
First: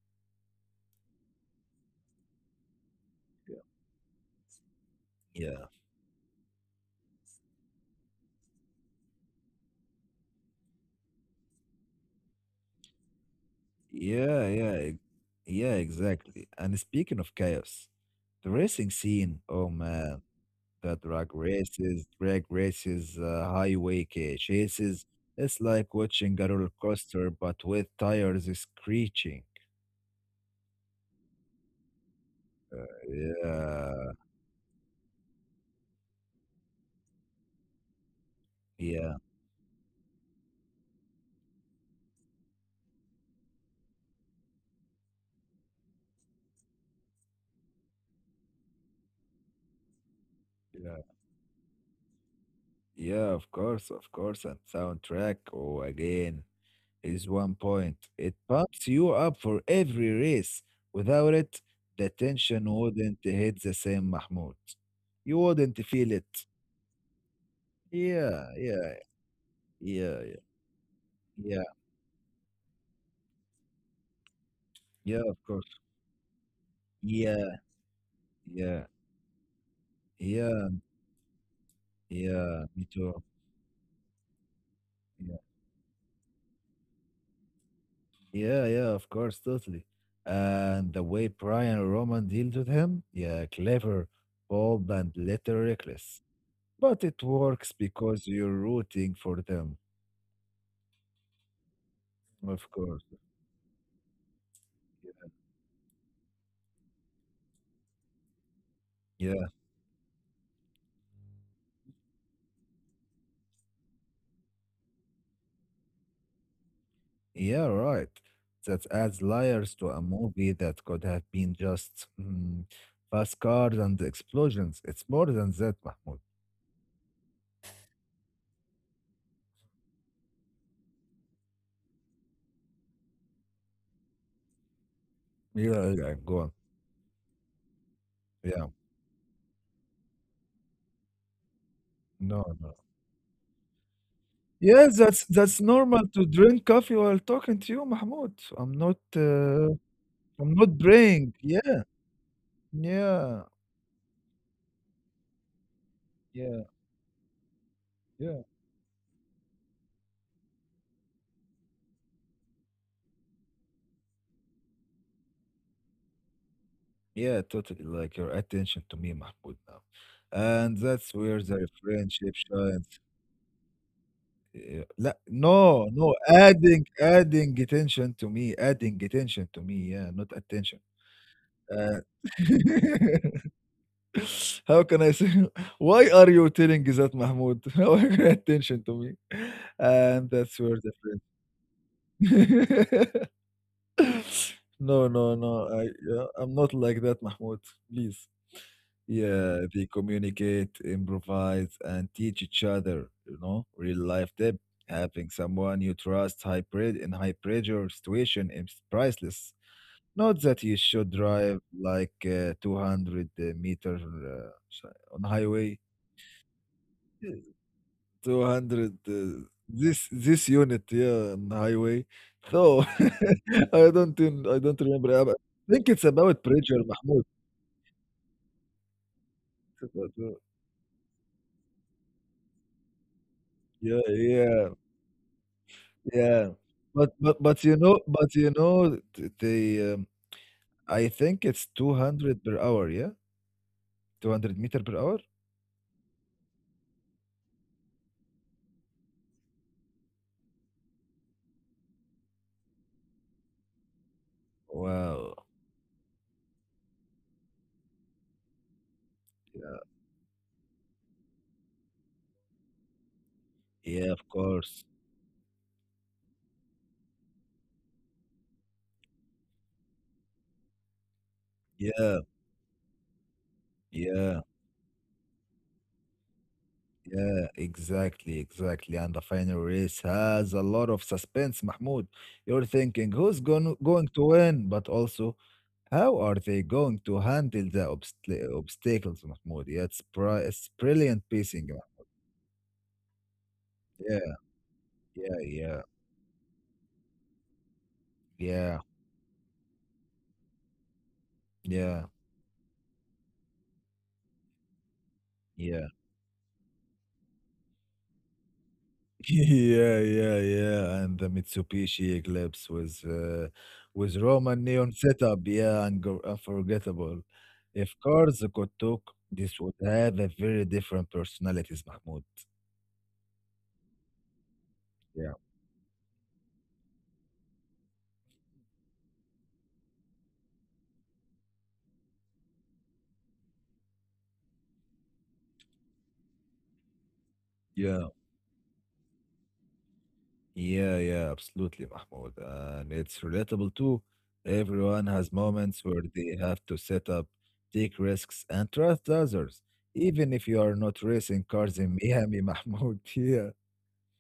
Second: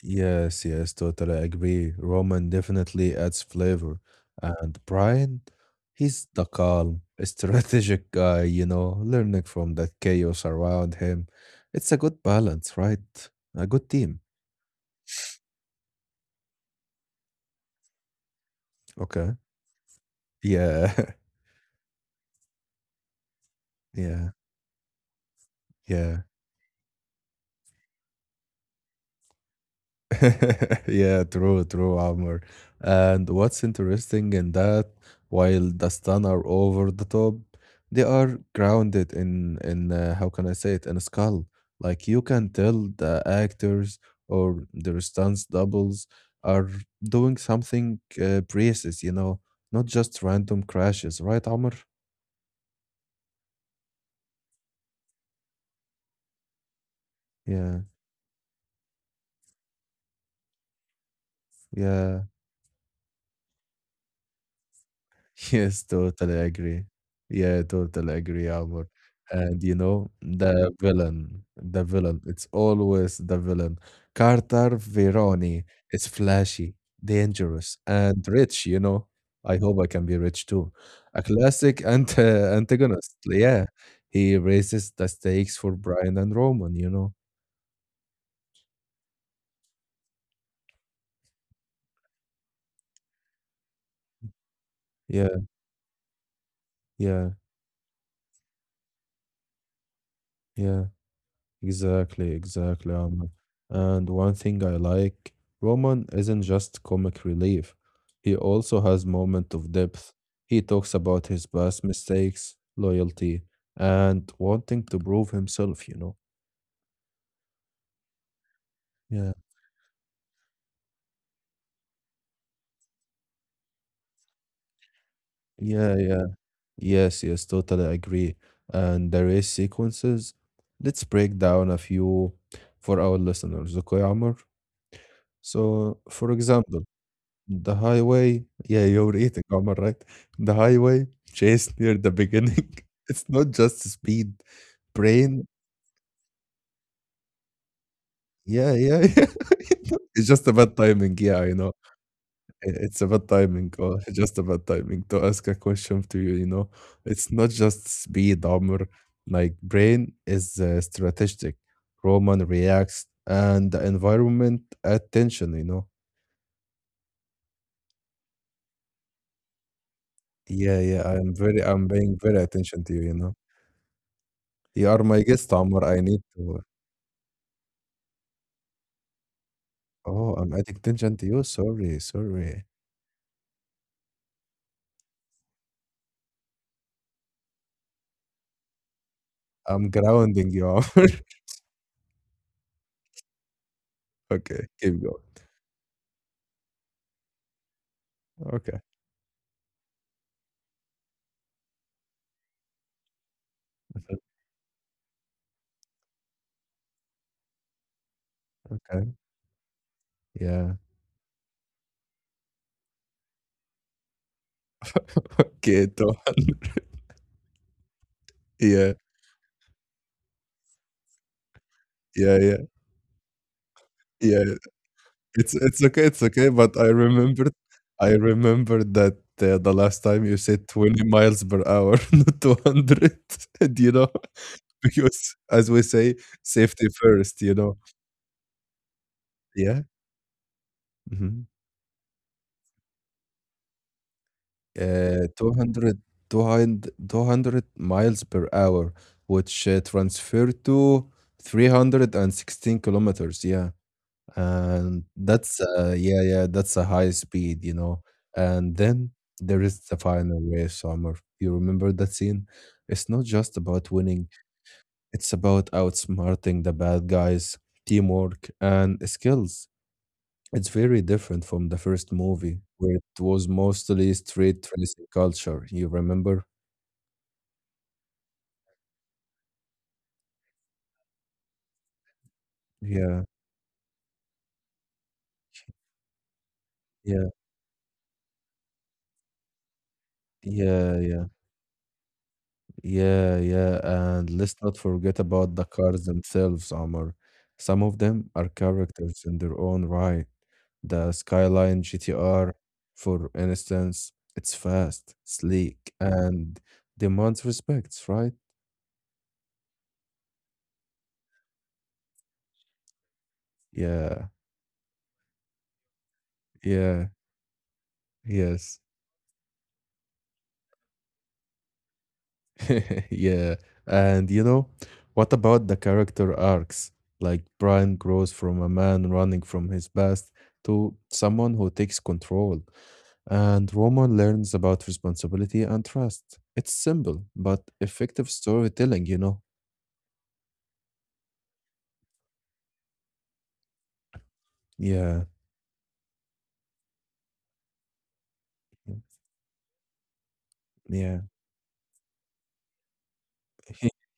Speaker 1: Yes, yes, totally agree. Roman definitely adds flavor. And Brian,
Speaker 2: yeah,
Speaker 1: he's the calm, strategic guy, you know, learning from that chaos around him. It's a good balance, right? A good team.
Speaker 2: yeah, yeah, yeah. Exactly. And speaking of chaos, the racing
Speaker 1: Okay.
Speaker 2: scene. Oh man. The
Speaker 1: Yeah.
Speaker 2: highway
Speaker 1: Yeah.
Speaker 2: chases. It's like
Speaker 1: Yeah.
Speaker 2: watching a roller coaster, but with tires screeching.
Speaker 1: Yeah, true, true, Amr. And what's
Speaker 2: Yeah,
Speaker 1: interesting in that, while the stun are over the top, they are grounded
Speaker 2: yeah,
Speaker 1: in how can I say it, in a skull. Like you can tell the actors or their stunts doubles are doing something precise, not just random
Speaker 2: yeah,
Speaker 1: crashes, right, Amr?
Speaker 2: yeah. Of course, of course. And soundtrack, oh, again, is one
Speaker 1: Yeah,
Speaker 2: point. It pumps you up for every race. Without it, the
Speaker 1: yeah.
Speaker 2: tension wouldn't hit the same, Mahmoud. You
Speaker 1: Yes,
Speaker 2: wouldn't feel it.
Speaker 1: totally agree. Yeah, totally agree,
Speaker 2: Yeah,
Speaker 1: Amor.
Speaker 2: yeah,
Speaker 1: And
Speaker 2: yeah, yeah,
Speaker 1: the villain,
Speaker 2: yeah.
Speaker 1: the villain, it's always the villain. Carter
Speaker 2: Yeah, of
Speaker 1: Veroni
Speaker 2: course.
Speaker 1: is flashy,
Speaker 2: Yeah,
Speaker 1: dangerous, and rich, you
Speaker 2: yeah.
Speaker 1: know. I hope I can be rich
Speaker 2: Yeah,
Speaker 1: too. A classic ant
Speaker 2: yeah, me
Speaker 1: antagonist.
Speaker 2: too.
Speaker 1: Yeah, he raises the
Speaker 2: Yeah,
Speaker 1: stakes for Brian and Roman.
Speaker 2: yeah, yeah, of course, totally. And the way Brian Roman deals with him, yeah, clever, bold, and
Speaker 1: Yeah,
Speaker 2: little reckless. But it
Speaker 1: yeah,
Speaker 2: works because you're rooting for them,
Speaker 1: yeah. Exactly,
Speaker 2: of
Speaker 1: exactly,
Speaker 2: course.
Speaker 1: Ahmed. And one thing I like, Roman isn't just comic relief. He also has
Speaker 2: Yeah,
Speaker 1: moment of depth. He talks about his past mistakes, loyalty, and wanting to prove himself.
Speaker 2: yeah, right. That adds
Speaker 1: Yeah.
Speaker 2: layers to a movie that could have been just fast cars and explosions. It's more than that,
Speaker 1: Yeah,
Speaker 2: Mahmoud.
Speaker 1: yeah. Yes, yes, totally agree. And the race sequences, let's break down a few for our listeners, okay, Amr?
Speaker 2: Yeah,
Speaker 1: So,
Speaker 2: yeah,
Speaker 1: for
Speaker 2: go on.
Speaker 1: example, The highway
Speaker 2: Yeah,
Speaker 1: yeah, you're eating, Omar, right? The highway chase near the
Speaker 2: no,
Speaker 1: beginning.
Speaker 2: no.
Speaker 1: It's not just speed,
Speaker 2: Yes, that's
Speaker 1: brain
Speaker 2: that's normal to drink coffee while talking to you, Mahmoud. So
Speaker 1: yeah, yeah, yeah. It's
Speaker 2: I'm
Speaker 1: just
Speaker 2: not
Speaker 1: about timing,
Speaker 2: braying.
Speaker 1: yeah, you
Speaker 2: Yeah,
Speaker 1: know. I it's about
Speaker 2: yeah,
Speaker 1: timing, just about timing to ask a question to you, you
Speaker 2: yeah,
Speaker 1: know. It's not just
Speaker 2: yeah,
Speaker 1: speed, Omar. Like brain is strategic. Roman reacts and the environment attention.
Speaker 2: yeah. Totally, like your attention to me, Mahmoud, now, and
Speaker 1: Yeah, yeah,
Speaker 2: that's where the
Speaker 1: I'm paying
Speaker 2: friendship
Speaker 1: very attention to
Speaker 2: shines.
Speaker 1: you, you know.
Speaker 2: Uh,
Speaker 1: You are
Speaker 2: la-
Speaker 1: my guest, Omar.
Speaker 2: no,
Speaker 1: I
Speaker 2: no,
Speaker 1: need to.
Speaker 2: adding attention to me, adding attention to me. Yeah, not
Speaker 1: Oh, I'm adding
Speaker 2: attention.
Speaker 1: attention to you. Sorry,
Speaker 2: Uh,
Speaker 1: sorry.
Speaker 2: How can I say? Why are you telling that, Mahmoud? Why you pay attention to me?
Speaker 1: I'm
Speaker 2: And
Speaker 1: grounding
Speaker 2: that's
Speaker 1: you,
Speaker 2: where the
Speaker 1: Omar.
Speaker 2: friend.
Speaker 1: Okay, keep
Speaker 2: No,
Speaker 1: going.
Speaker 2: no, no. Yeah, I'm not like that, Mahmoud. Please.
Speaker 1: Okay,
Speaker 2: Yeah, they communicate, improvise, and teach each other. You know, real life tip: having someone you trust, in high pressure situation is
Speaker 1: okay.
Speaker 2: priceless. Not that
Speaker 1: Yeah.
Speaker 2: you should drive like 200 meter on highway.
Speaker 1: Okay, Tom.
Speaker 2: Yeah, 200
Speaker 1: Yeah,
Speaker 2: this unit yeah on highway.
Speaker 1: yeah, yeah,
Speaker 2: So
Speaker 1: yeah.
Speaker 2: I don't remember. I
Speaker 1: It's
Speaker 2: think it's
Speaker 1: okay, it's
Speaker 2: about
Speaker 1: okay. But
Speaker 2: pressure,
Speaker 1: I
Speaker 2: Mahmoud.
Speaker 1: remembered, I remembered that the last time you said 20 miles per hour, not 200. Do you
Speaker 2: Yeah,
Speaker 1: know?
Speaker 2: yeah,
Speaker 1: Because as we say,
Speaker 2: yeah.
Speaker 1: safety
Speaker 2: But but
Speaker 1: first. You
Speaker 2: but you
Speaker 1: know?
Speaker 2: know but you know th-
Speaker 1: Yeah.
Speaker 2: they I think
Speaker 1: Mm-hmm.
Speaker 2: it's 200 per hour. Yeah, 200 meter per hour.
Speaker 1: uh, 200, 200 miles per hour, which transfer to 316 kilometers. Yeah. And
Speaker 2: Wow.
Speaker 1: that's, yeah, yeah, that's a high speed. And then there is
Speaker 2: Yeah,
Speaker 1: the final race, Summer. You remember that scene? It's not just about
Speaker 2: yeah, of
Speaker 1: winning,
Speaker 2: course.
Speaker 1: it's about outsmarting the bad guys, teamwork, and skills. It's very different from the first
Speaker 2: Yeah,
Speaker 1: movie, where it was mostly
Speaker 2: yeah.
Speaker 1: street racing culture. You remember?
Speaker 2: Yeah, exactly, exactly. And the final race has a lot of suspense, Mahmoud. You're thinking
Speaker 1: Yeah,
Speaker 2: who's going to win, but also how are they going to
Speaker 1: yeah,
Speaker 2: handle the obstacles, Mahmoud? Yeah, it's
Speaker 1: yeah,
Speaker 2: brilliant
Speaker 1: yeah,
Speaker 2: pacing.
Speaker 1: yeah, yeah.
Speaker 2: Yeah,
Speaker 1: And let's not forget
Speaker 2: yeah,
Speaker 1: about the
Speaker 2: yeah,
Speaker 1: cars themselves, Amr. Some of them are
Speaker 2: yeah,
Speaker 1: characters in their own right. The Skyline
Speaker 2: yeah,
Speaker 1: GTR, for instance, it's fast,
Speaker 2: yeah.
Speaker 1: sleek, and demands respect, right?
Speaker 2: Yeah, yeah, yeah. And the Mitsubishi Eclipse with
Speaker 1: Yeah,
Speaker 2: Roman neon setup, yeah,
Speaker 1: yeah,
Speaker 2: unforgettable. If cars could
Speaker 1: yes.
Speaker 2: talk, this would have a very different personalities, Mahmoud.
Speaker 1: Yeah. And
Speaker 2: Yeah,
Speaker 1: what about the character arcs? Like Brian grows from a man running from his past to someone who takes control, and Roman learns about responsibility and trust. It's simple, but
Speaker 2: yeah,
Speaker 1: effective storytelling, you know?
Speaker 2: yeah, yeah. Absolutely, Mahmoud. And it's relatable too. Everyone
Speaker 1: Yeah.
Speaker 2: has moments where they have to set up, take risks, and trust others, even if you are not
Speaker 1: Yeah.
Speaker 2: racing cars in Miami, Mahmoud. Yeah,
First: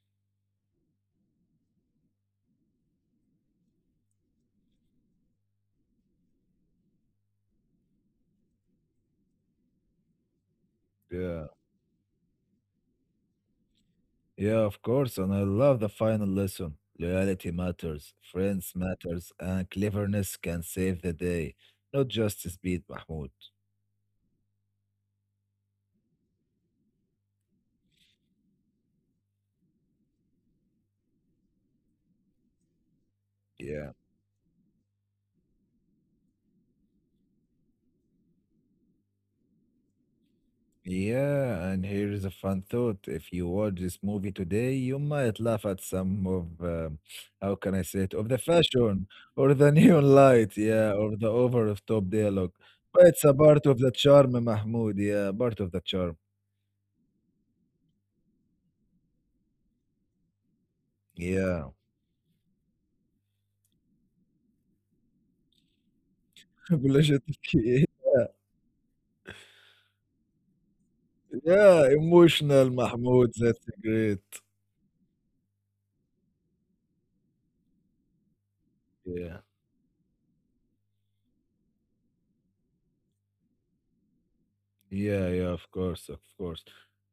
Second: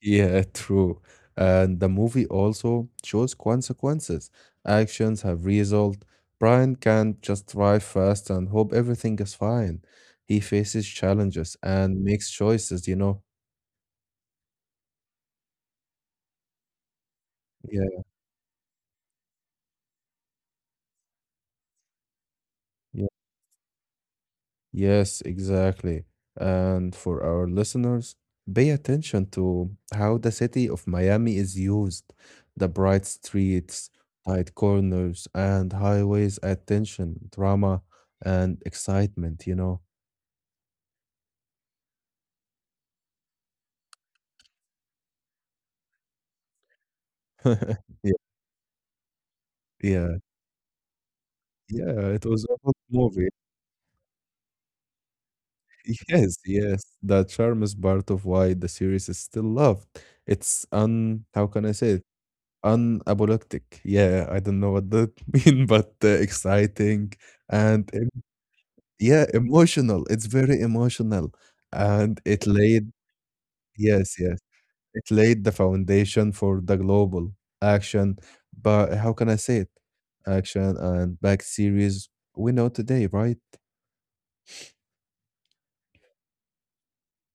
Speaker 1: Yeah, true. And the movie also shows consequences. Actions have result. Brian can't just drive fast and hope everything is fine. He faces
Speaker 2: yeah.
Speaker 1: challenges and makes choices.
Speaker 2: Yeah, of course, and I love the final lesson. Loyalty
Speaker 1: Yeah,
Speaker 2: matters, friends matters, and cleverness can save the day, not just speed,
Speaker 1: yeah.
Speaker 2: Mahmoud.
Speaker 1: Yes, exactly. And for our listeners, pay attention to how the city of Miami is used. The bright streets,
Speaker 2: Yeah.
Speaker 1: tight corners, and highways attention, drama, and excitement.
Speaker 2: Yeah, and here is a fun thought. If you watch this movie today, you might laugh at how can I say
Speaker 1: Yeah,
Speaker 2: it, of the fashion or the neon
Speaker 1: yeah,
Speaker 2: light, yeah, or the over of top
Speaker 1: yeah. It was
Speaker 2: dialogue.
Speaker 1: a good
Speaker 2: But it's
Speaker 1: movie.
Speaker 2: a part of the charm, Mahmoud. Yeah, part of the charm.
Speaker 1: Yes, yes. The charm is part of why the series is still loved. It's how can I
Speaker 2: Yeah.
Speaker 1: say it? Unapologetic. Yeah, I don't know what that mean, but exciting
Speaker 2: Apologetic.
Speaker 1: and
Speaker 2: Yeah.
Speaker 1: yeah, emotional. It's very emotional,
Speaker 2: Yeah,
Speaker 1: and it
Speaker 2: emotional
Speaker 1: laid
Speaker 2: Mahmoud. That's
Speaker 1: yes,
Speaker 2: great.
Speaker 1: yes. It laid the foundation for the global action. But how can I
Speaker 2: Yeah,
Speaker 1: say it? Action and back series we know today, right?
Speaker 2: yeah, yeah. Of course, of course.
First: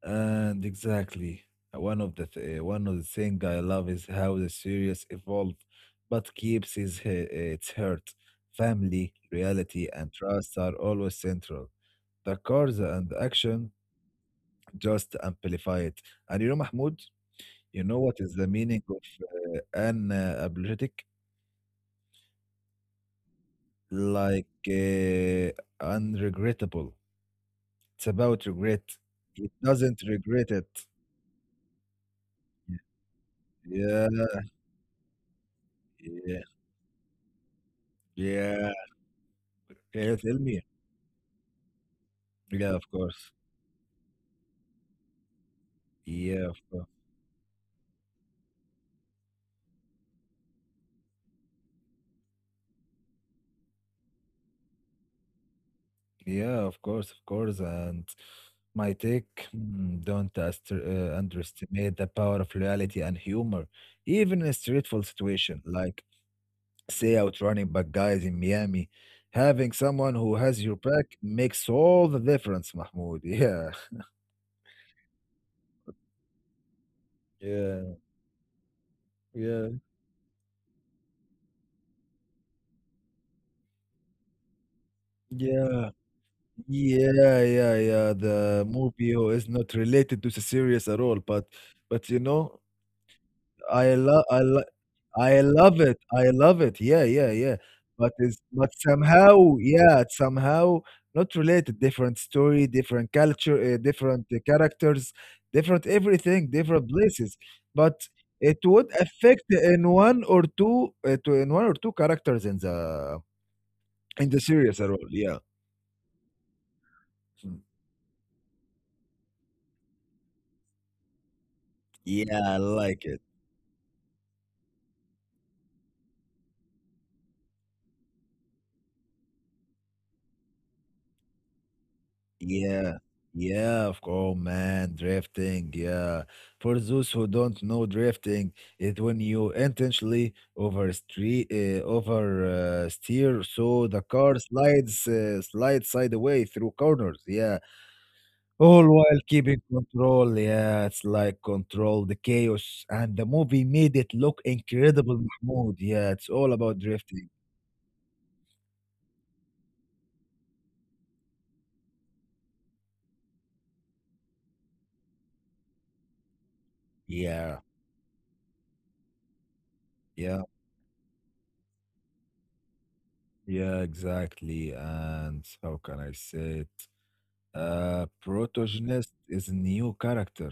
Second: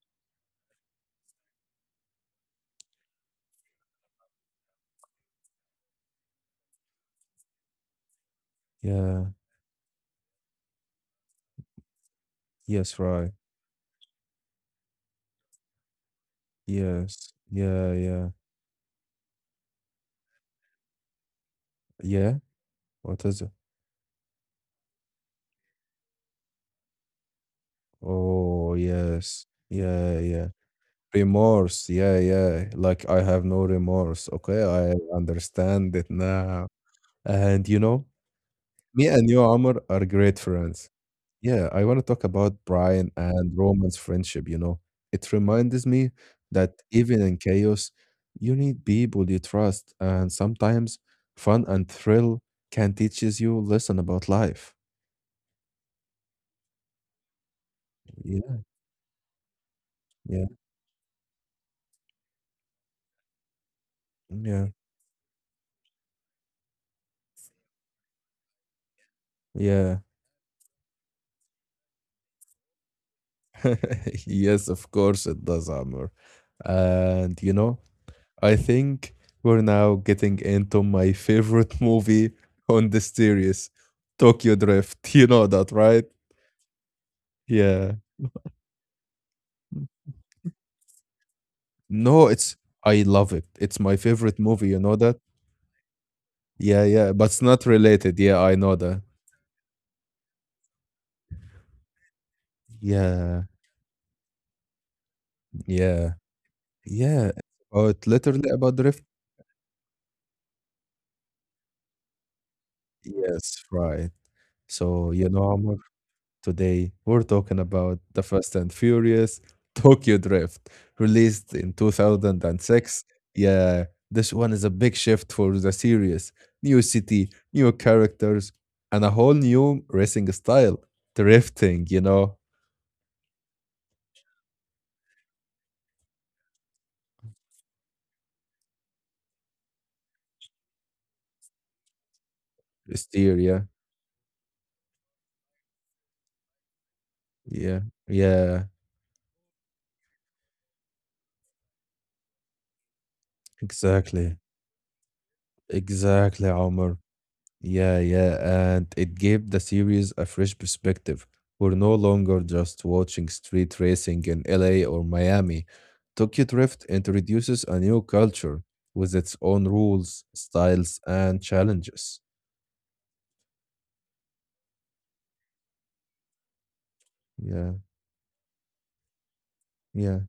Speaker 2: And exactly, one of the thing I love is how the series evolved, but its heart, family,
Speaker 1: Yeah.
Speaker 2: reality, and trust are always central. The cars
Speaker 1: Yes,
Speaker 2: and the
Speaker 1: right.
Speaker 2: action just amplify it. And you know, Mahmoud,
Speaker 1: Yes. Yeah,
Speaker 2: you know what
Speaker 1: yeah.
Speaker 2: is the meaning of an apologetic?
Speaker 1: Yeah. What is it?
Speaker 2: Like unregrettable. It's about
Speaker 1: Oh,
Speaker 2: regret.
Speaker 1: yes.
Speaker 2: He doesn't
Speaker 1: Yeah,
Speaker 2: regret
Speaker 1: yeah.
Speaker 2: it.
Speaker 1: Remorse. Yeah, yeah. Like I have no
Speaker 2: Yeah,
Speaker 1: remorse. Okay, I understand it
Speaker 2: yeah,
Speaker 1: now. And
Speaker 2: yeah.
Speaker 1: me and you,
Speaker 2: Can
Speaker 1: Amr,
Speaker 2: you
Speaker 1: are
Speaker 2: tell
Speaker 1: great
Speaker 2: me?
Speaker 1: friends. Yeah, I want to talk
Speaker 2: Yeah,
Speaker 1: about
Speaker 2: of course.
Speaker 1: Brian and Roman's friendship. It reminds me
Speaker 2: Yeah, of course.
Speaker 1: that even in chaos, you need people you trust, and sometimes fun and thrill can teaches you lesson about life.
Speaker 2: Yeah, of course, of course. And my take, don't
Speaker 1: Yeah,
Speaker 2: ast- uh, underestimate the power of reality and humor, even in a
Speaker 1: yeah,
Speaker 2: stressful situation, like say out running back guys in Miami. Having
Speaker 1: yeah.
Speaker 2: someone who has your back makes all the difference, Mahmoud. Yeah.
Speaker 1: Yes, of course it does, Amr. And
Speaker 2: Yeah.
Speaker 1: I think we're
Speaker 2: Yeah.
Speaker 1: now getting into my favorite movie on the series, Tokyo Drift. You know
Speaker 2: Yeah.
Speaker 1: that, right?
Speaker 2: Yeah, yeah, yeah.
Speaker 1: Yeah.
Speaker 2: The movie oh, is not related to the series at all, but you
Speaker 1: No,
Speaker 2: know,
Speaker 1: it's I love it.
Speaker 2: I
Speaker 1: It's my
Speaker 2: love, I
Speaker 1: favorite
Speaker 2: love,
Speaker 1: movie, you know that?
Speaker 2: I love it, Yeah,
Speaker 1: Yeah,
Speaker 2: yeah,
Speaker 1: yeah, but
Speaker 2: yeah.
Speaker 1: it's not
Speaker 2: But it's
Speaker 1: related. Yeah,
Speaker 2: but
Speaker 1: I know that.
Speaker 2: somehow, yeah, it's somehow not related. Different story, different
Speaker 1: Yeah,
Speaker 2: culture, different characters, different
Speaker 1: yeah,
Speaker 2: everything, different places.
Speaker 1: yeah. It's
Speaker 2: But
Speaker 1: about
Speaker 2: it
Speaker 1: literally
Speaker 2: would
Speaker 1: about drift.
Speaker 2: affect in one or two, to in one or two characters in the
Speaker 1: Yes,
Speaker 2: in
Speaker 1: right.
Speaker 2: the series at all.
Speaker 1: So
Speaker 2: Yeah,
Speaker 1: you know, Amr, today, we're
Speaker 2: Mm.
Speaker 1: talking about the Fast and Furious Tokyo Drift, released in
Speaker 2: yeah, I like it.
Speaker 1: 2006. Yeah, this one is a big shift for the series. New city, new characters, and a whole new racing style. Drifting,
Speaker 2: Yeah, yeah, of course, man. Drifting, yeah. For those who don't know, drifting is when you intentionally over steer,
Speaker 1: steer, yeah.
Speaker 2: so the car slides sideways through corners. Yeah,
Speaker 1: Yeah, yeah,
Speaker 2: all while keeping control. Yeah, it's like control the chaos, and the movie made it look
Speaker 1: exactly.
Speaker 2: incredible, Mahmoud. Yeah, it's all
Speaker 1: Exactly,
Speaker 2: about
Speaker 1: Omar.
Speaker 2: drifting.
Speaker 1: Yeah, yeah, and it gave the series a fresh perspective. We're no longer just watching street racing in LA or Miami. Tokyo Drift
Speaker 2: Yeah,
Speaker 1: introduces a new culture with its own
Speaker 2: yeah.
Speaker 1: rules, styles, and challenges.
Speaker 2: Yeah, exactly. And how can I say it?
Speaker 1: Yeah,
Speaker 2: Protagonist is a new
Speaker 1: yeah,
Speaker 2: character.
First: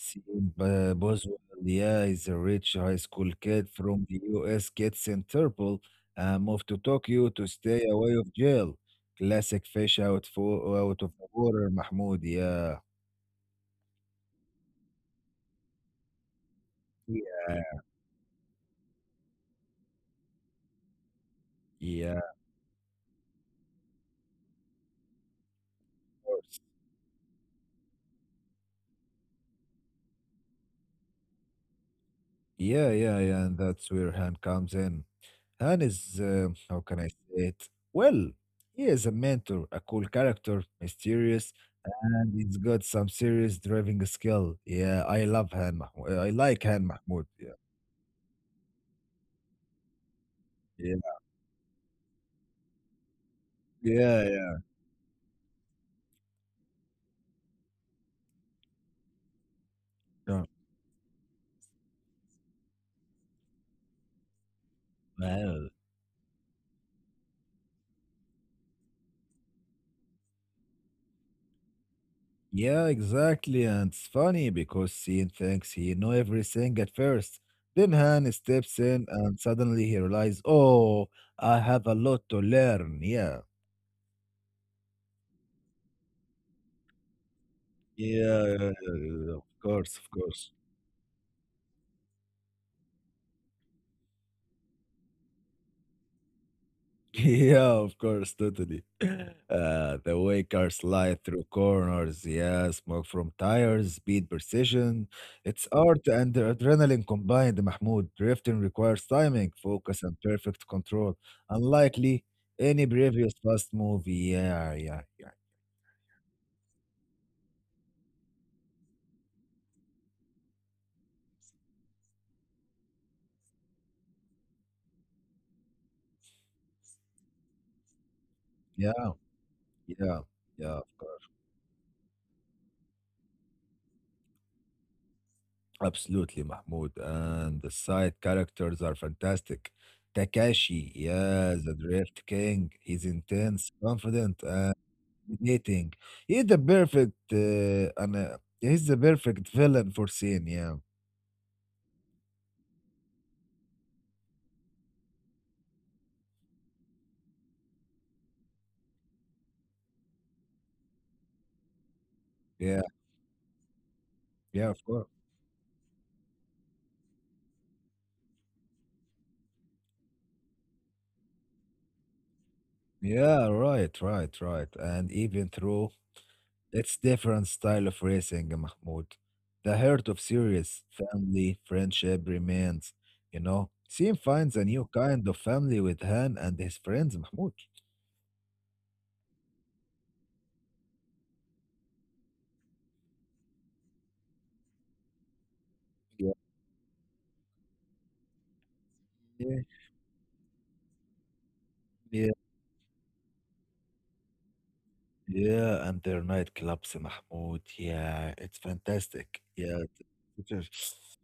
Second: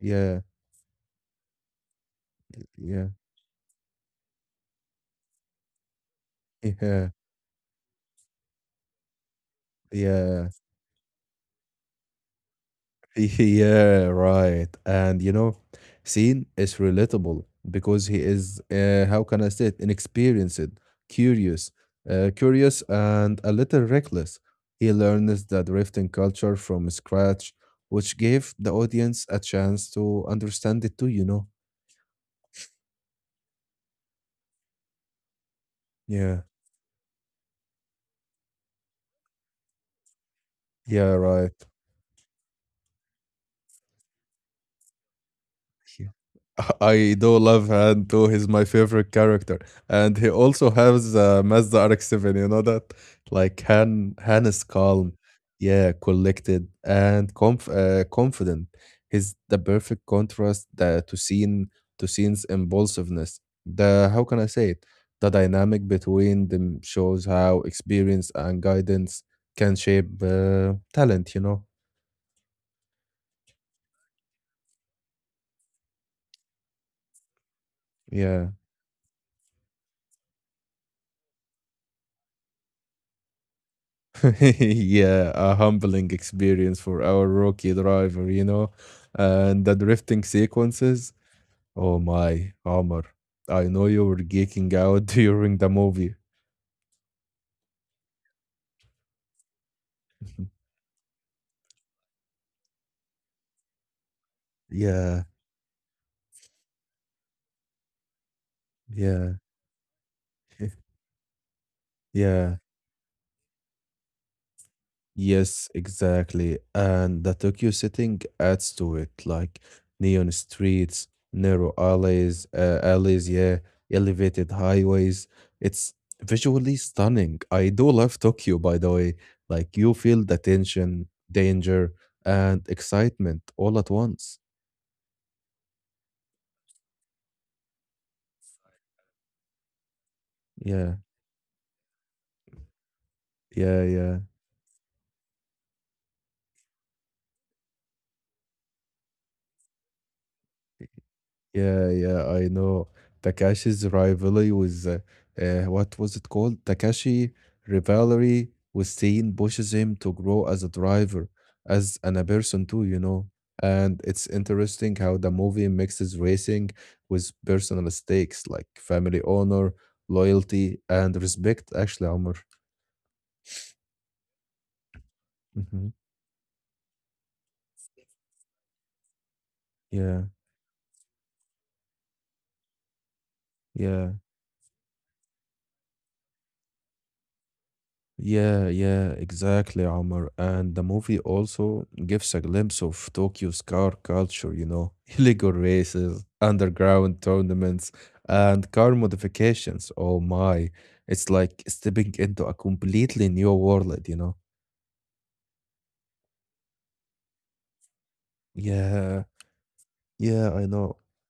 Speaker 1: yeah,
Speaker 2: Boswell, yeah, is a rich high
Speaker 1: yeah,
Speaker 2: school kid from the US, gets in trouble and moved to
Speaker 1: yeah,
Speaker 2: Tokyo to stay away of jail. Classic fish out
Speaker 1: yeah.
Speaker 2: for out of the water, Mahmoud. Yeah,
Speaker 1: Yeah, right. And Scene is relatable
Speaker 2: yeah,
Speaker 1: because he is, how can I say it, inexperienced, curious,
Speaker 2: yeah,
Speaker 1: uh,
Speaker 2: of
Speaker 1: curious and a little reckless. He learns the drifting culture
Speaker 2: course.
Speaker 1: from scratch, which gave the audience a chance to understand it too, you know?
Speaker 2: Yeah, yeah, yeah. And that's where Han comes in. Han is
Speaker 1: Yeah,
Speaker 2: how can I say it? Well, he is a mentor, a cool character,
Speaker 1: yeah, right.
Speaker 2: mysterious, and he's got some serious driving skill. Yeah, I love Han Mahmoud. I like Han
Speaker 1: I
Speaker 2: Mahmoud.
Speaker 1: do
Speaker 2: Yeah,
Speaker 1: love Hanto. He's my favorite character, and he also
Speaker 2: yeah,
Speaker 1: has Mazda RX-7. You know that, like Han.
Speaker 2: yeah,
Speaker 1: Han
Speaker 2: yeah.
Speaker 1: is calm, yeah, collected, and confident. He's the perfect
Speaker 2: No,
Speaker 1: contrast to scene's impulsiveness. The How can I say it? The
Speaker 2: well,
Speaker 1: dynamic between them shows how experience and guidance can shape talent. You know,
Speaker 2: yeah, exactly. And it's funny because Sean thinks he know everything at first. Then Han
Speaker 1: yeah.
Speaker 2: steps in, and suddenly he realizes, oh, I have a lot to learn. Yeah,
Speaker 1: Yeah, a humbling experience for our rookie driver, you
Speaker 2: yeah,
Speaker 1: know.
Speaker 2: yeah, yeah, yeah, of
Speaker 1: And the
Speaker 2: course, of
Speaker 1: drifting
Speaker 2: course.
Speaker 1: sequences. Oh my, Omar, I know you were geeking out during the movie.
Speaker 2: Yeah, of course, totally. The way cars slide through corners, yeah, smoke from tires, speed, precision.
Speaker 1: Yeah,
Speaker 2: It's art and adrenaline combined, Mahmoud. Drifting requires
Speaker 1: yeah,
Speaker 2: timing, focus, and perfect control. Unlikely
Speaker 1: yeah.
Speaker 2: any previous fast movie. Yeah, yeah, yeah,
Speaker 1: Yes, exactly. And the Tokyo setting adds to it, like neon streets, narrow alleys, yeah, elevated highways. It's visually stunning. I do love Tokyo, by the
Speaker 2: yeah,
Speaker 1: way. Like you feel
Speaker 2: yeah,
Speaker 1: the
Speaker 2: yeah, of
Speaker 1: tension,
Speaker 2: course.
Speaker 1: danger, and excitement all at once.
Speaker 2: Absolutely, Mahmoud. And the side characters are fantastic.
Speaker 1: Yeah,
Speaker 2: Takashi, yeah, the Drift King. He's intense,
Speaker 1: yeah, yeah.
Speaker 2: confident, dating. He's the perfect villain for scene. Yeah,
Speaker 1: Yeah, yeah, I know. Takashi's rivalry with what was it called? Takashi rivalry with Sein pushes him to grow as a driver, as and a person too,
Speaker 2: yeah,
Speaker 1: you know. And it's
Speaker 2: yeah. Of
Speaker 1: interesting
Speaker 2: course.
Speaker 1: how the movie mixes racing with personal stakes like family honor, loyalty, and respect, actually, Omar.
Speaker 2: Yeah, right, right, right. And even
Speaker 1: Hmm.
Speaker 2: through its different style of racing, Mahmoud, the heart
Speaker 1: Yeah,
Speaker 2: of serious family friendship remains. You know,
Speaker 1: yeah.
Speaker 2: Sim finds a new kind of family with Han and his friends, Mahmoud.
Speaker 1: Yeah, yeah, exactly, Omar. And the movie also gives a glimpse of Tokyo's car culture, illegal races,
Speaker 2: Yeah,
Speaker 1: underground tournaments, and car
Speaker 2: yeah,
Speaker 1: modifications. Oh my, it's like stepping
Speaker 2: yeah,
Speaker 1: into a completely new world, you know?
Speaker 2: yeah. And their nightclubs, Mahmoud. Yeah, it's
Speaker 1: Yeah,
Speaker 2: fantastic. Yeah,
Speaker 1: yeah,
Speaker 2: it
Speaker 1: I know.
Speaker 2: is.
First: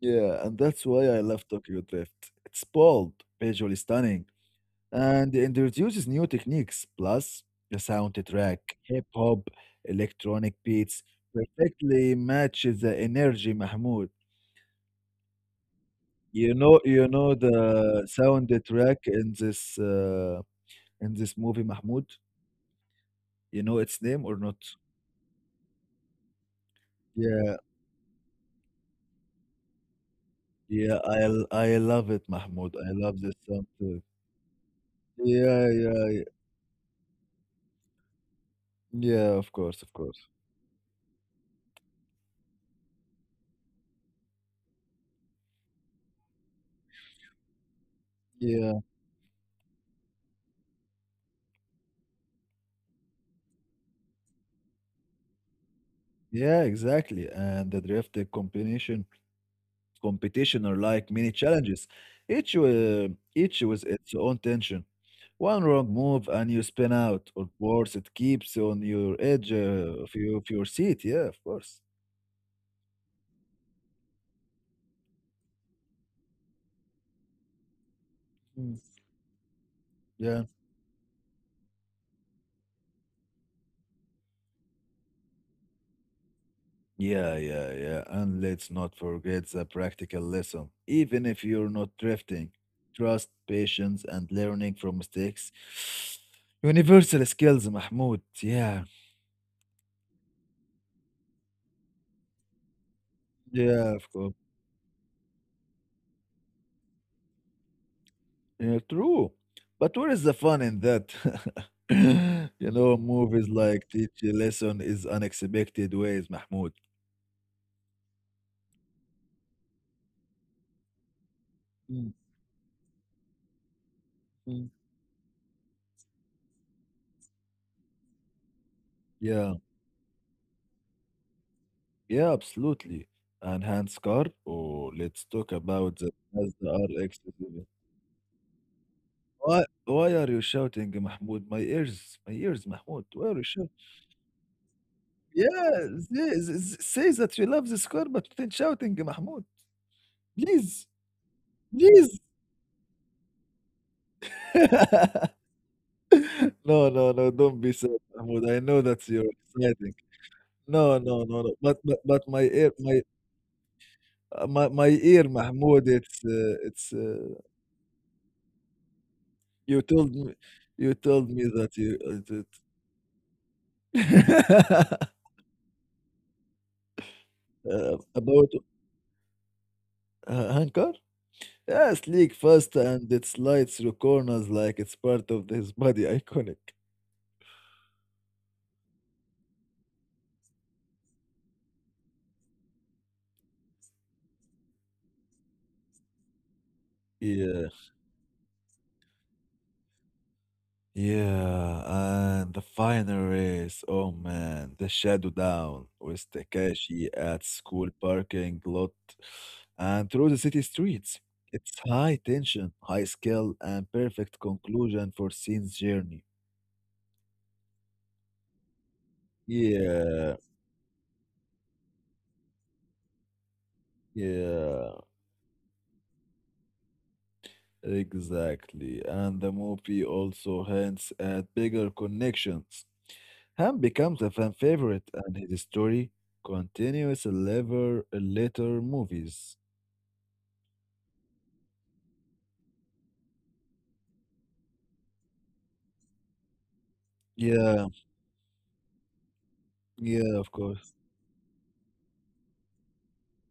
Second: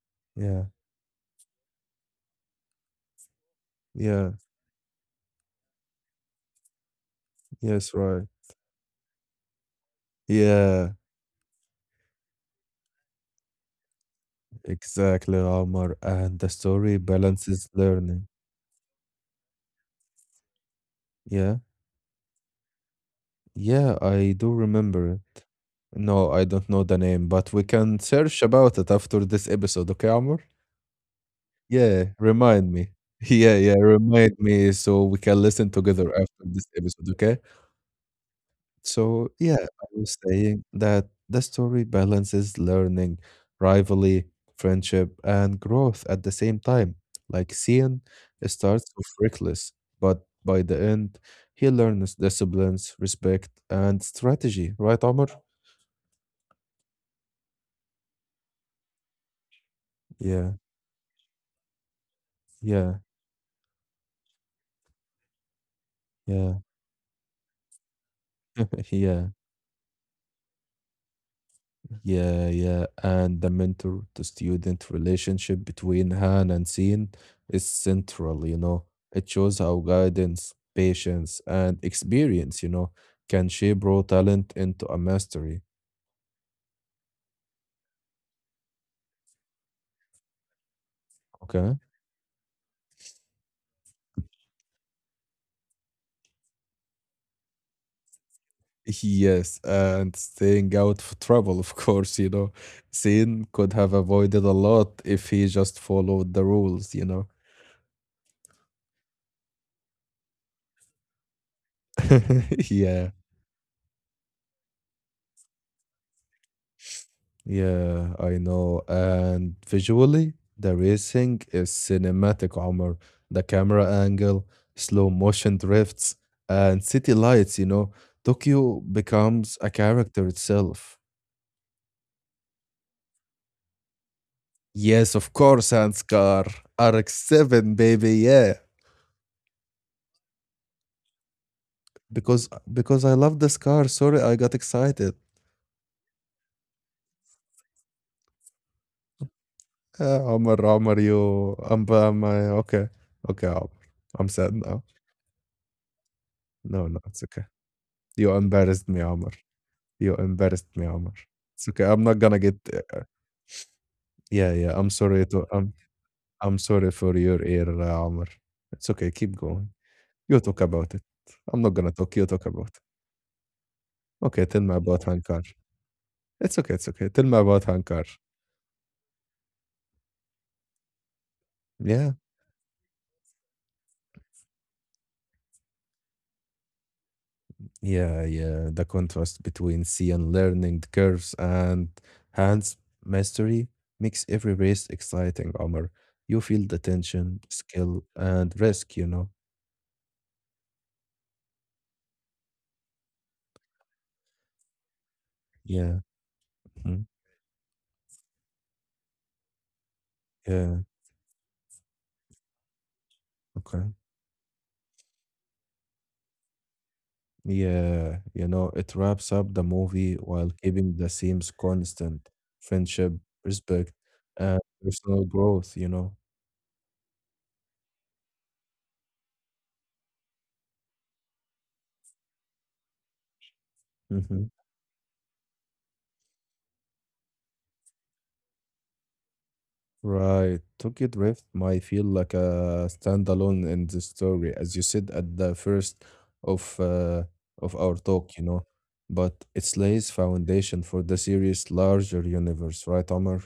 Speaker 2: Yeah, and
Speaker 1: Yeah,
Speaker 2: that's why I love Tokyo Drift. It's bold, visually stunning,
Speaker 1: yeah,
Speaker 2: and it introduces new techniques. Plus, the
Speaker 1: yes, right.
Speaker 2: soundtrack, hip hop, electronic
Speaker 1: Yeah,
Speaker 2: beats, perfectly matches the energy, Mahmoud.
Speaker 1: exactly, Omar. And the story
Speaker 2: You know
Speaker 1: balances
Speaker 2: the
Speaker 1: learning.
Speaker 2: soundtrack in this
Speaker 1: Yeah,
Speaker 2: movie, Mahmoud. You know
Speaker 1: yeah,
Speaker 2: its name or
Speaker 1: I do
Speaker 2: not?
Speaker 1: remember. No, I don't know the name, but
Speaker 2: Yeah,
Speaker 1: we can search about it after this episode, okay, Amr?
Speaker 2: yeah, I
Speaker 1: Yeah,
Speaker 2: love it,
Speaker 1: remind
Speaker 2: Mahmoud. I
Speaker 1: me.
Speaker 2: love this
Speaker 1: Yeah,
Speaker 2: song
Speaker 1: yeah,
Speaker 2: soundtrack.
Speaker 1: remind me so we can
Speaker 2: Yeah,
Speaker 1: listen
Speaker 2: yeah,
Speaker 1: together
Speaker 2: yeah.
Speaker 1: after this episode, okay? So,
Speaker 2: yeah, of
Speaker 1: yeah,
Speaker 2: course,
Speaker 1: I
Speaker 2: of
Speaker 1: was
Speaker 2: course.
Speaker 1: saying that the story balances learning, rivalry, friendship, and growth at the same time. Like Cian
Speaker 2: Yeah.
Speaker 1: starts off reckless, but by the end, he learns disciplines, respect, and strategy, right, Amr?
Speaker 2: Yeah, exactly. And the
Speaker 1: Yeah,
Speaker 2: competition are like mini challenges. Each
Speaker 1: yeah,
Speaker 2: uh, each with its own tension. One wrong move
Speaker 1: yeah.
Speaker 2: and you spin out, or worse, it keeps on your
Speaker 1: Yeah,
Speaker 2: edge of your seat. Yeah, of course.
Speaker 1: yeah, yeah. And the mentor to student relationship between Han and Sin is central.
Speaker 2: Mm.
Speaker 1: It shows how guidance,
Speaker 2: Yeah,
Speaker 1: patience, and experience, can shape raw talent into a mastery.
Speaker 2: yeah, yeah, yeah. And let's not forget the practical lesson. Even if
Speaker 1: Okay.
Speaker 2: you're not drifting, trust, patience, and learning from mistakes. Universal skills, Mahmoud. Yeah,
Speaker 1: Yes, and staying out of trouble, of course. Sin could have
Speaker 2: yeah, of
Speaker 1: avoided a
Speaker 2: course.
Speaker 1: lot if he just followed the rules.
Speaker 2: Yeah, true. But where is the fun in that? You
Speaker 1: Yeah.
Speaker 2: know, movies like teach a lesson is unexpected ways, Mahmoud.
Speaker 1: Yeah, I know. And visually, the racing is
Speaker 2: Mm,
Speaker 1: cinematic, Omar. The camera angle,
Speaker 2: mm.
Speaker 1: slow motion drifts, and city lights. Tokyo becomes
Speaker 2: Yeah,
Speaker 1: a character itself.
Speaker 2: yeah, absolutely. And Hans Carr, oh,
Speaker 1: Yes,
Speaker 2: let's
Speaker 1: of
Speaker 2: talk
Speaker 1: course,
Speaker 2: about
Speaker 1: Hans
Speaker 2: the
Speaker 1: car.
Speaker 2: Mazda rx.
Speaker 1: RX-7, baby, yeah.
Speaker 2: Why are you shouting, Mahmoud? My
Speaker 1: Because
Speaker 2: ears, Mahmoud.
Speaker 1: because I
Speaker 2: Why are
Speaker 1: love
Speaker 2: you
Speaker 1: this
Speaker 2: shouting?
Speaker 1: car. Sorry, I got excited.
Speaker 2: Yeah, say, say that you love this car, but then shouting, Mahmoud.
Speaker 1: Omar,
Speaker 2: Please,
Speaker 1: Omar, you
Speaker 2: please.
Speaker 1: okay. Okay, Omar. I'm sad now.
Speaker 2: No,
Speaker 1: No, no,
Speaker 2: no,
Speaker 1: it's
Speaker 2: no,
Speaker 1: okay.
Speaker 2: don't be sad,
Speaker 1: You
Speaker 2: Mahmoud. I know
Speaker 1: embarrassed me,
Speaker 2: that you're
Speaker 1: Omar.
Speaker 2: exciting.
Speaker 1: You embarrassed me,
Speaker 2: No,
Speaker 1: Omar.
Speaker 2: no, no, no.
Speaker 1: It's okay. I'm not
Speaker 2: But
Speaker 1: gonna
Speaker 2: my
Speaker 1: get.
Speaker 2: ear, my uh,
Speaker 1: Yeah,
Speaker 2: my
Speaker 1: yeah.
Speaker 2: my
Speaker 1: I'm
Speaker 2: ear,
Speaker 1: sorry to.
Speaker 2: Mahmoud. It's
Speaker 1: I'm
Speaker 2: it's.
Speaker 1: sorry for your ear, Omar. It's okay. Keep going.
Speaker 2: You told me,
Speaker 1: You talk
Speaker 2: you
Speaker 1: about it.
Speaker 2: told me
Speaker 1: I'm
Speaker 2: that
Speaker 1: not gonna
Speaker 2: you
Speaker 1: talk. You talk
Speaker 2: that-
Speaker 1: about it. Okay. Tell me about Hankar. It's okay. It's okay. Tell me about Hankar.
Speaker 2: about Hankar. Yeah,
Speaker 1: Yeah.
Speaker 2: sleek, fast, and it slides through corners like it's part of his body. Iconic.
Speaker 1: Yeah, yeah. The contrast between sea and learning curves and hands mastery makes every race exciting, Omar. You feel the tension,
Speaker 2: Yeah.
Speaker 1: skill, and risk, you know?
Speaker 2: Yeah, and the final race. Oh man, the shadow down
Speaker 1: Yeah.
Speaker 2: with Takashi
Speaker 1: Mhm.
Speaker 2: at school parking lot and through the city
Speaker 1: Yeah.
Speaker 2: streets. It's high tension, high skill,
Speaker 1: Okay.
Speaker 2: and perfect conclusion for Shin's journey.
Speaker 1: Yeah, it wraps up the movie
Speaker 2: Yeah,
Speaker 1: while keeping the themes constant, friendship, respect, and
Speaker 2: yeah,
Speaker 1: personal growth.
Speaker 2: exactly. And the movie also hints at bigger connections. Ham becomes a
Speaker 1: Hmm.
Speaker 2: fan favorite, and his story continues in later movies.
Speaker 1: Right. Tokyo Drift might feel like a standalone in the story, as you said at the first of uh, of
Speaker 2: Yeah,
Speaker 1: our talk. But it lays
Speaker 2: yeah, of
Speaker 1: foundation
Speaker 2: course.
Speaker 1: for the series' larger universe, right, Omar?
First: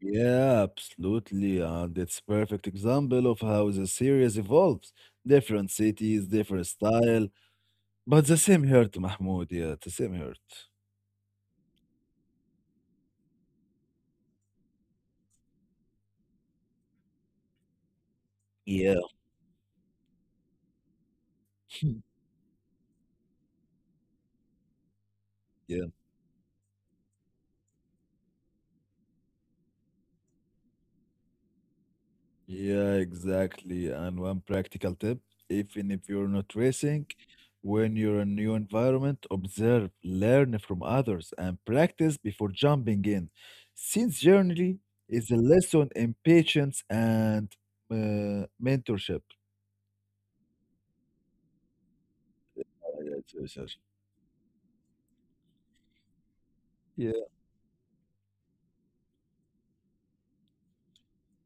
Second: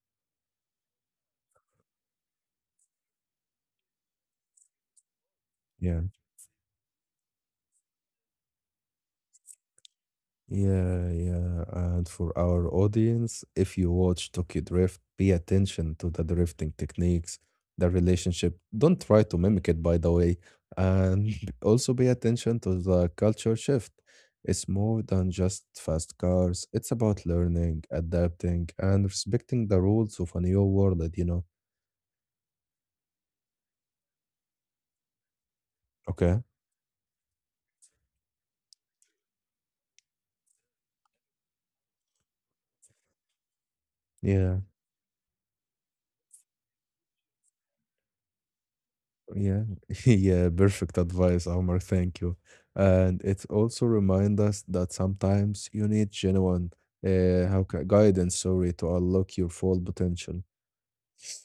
Speaker 2: Yeah, absolutely. And it's perfect example of how the series evolves. Different
Speaker 1: Yeah.
Speaker 2: cities, different style, but the same hurt, Mahmoud. Yeah, the same hurt.
Speaker 1: Yeah, yeah. And for our audience, if you watch Tokyo Drift, pay attention to the drifting techniques, the relationship.
Speaker 2: Yeah,
Speaker 1: Don't try to mimic it, by the way. And also pay attention to the culture shift. It's more than just
Speaker 2: yeah.
Speaker 1: fast cars, it's about learning, adapting, and respecting the rules of a new world.
Speaker 2: Yeah, exactly. And one practical tip, even if you're
Speaker 1: Okay.
Speaker 2: not racing, when you're in a new environment, observe, learn from others, and practice before jumping in. Since
Speaker 1: Yeah.
Speaker 2: journey is a lesson in patience and mentorship.
Speaker 1: Yeah, yeah, perfect advice, Omar. Thank you.
Speaker 2: Yeah,
Speaker 1: And
Speaker 2: it's
Speaker 1: it
Speaker 2: research.
Speaker 1: also reminds us that sometimes you need genuine
Speaker 2: Yeah,
Speaker 1: guidance, sorry, to unlock your full potential.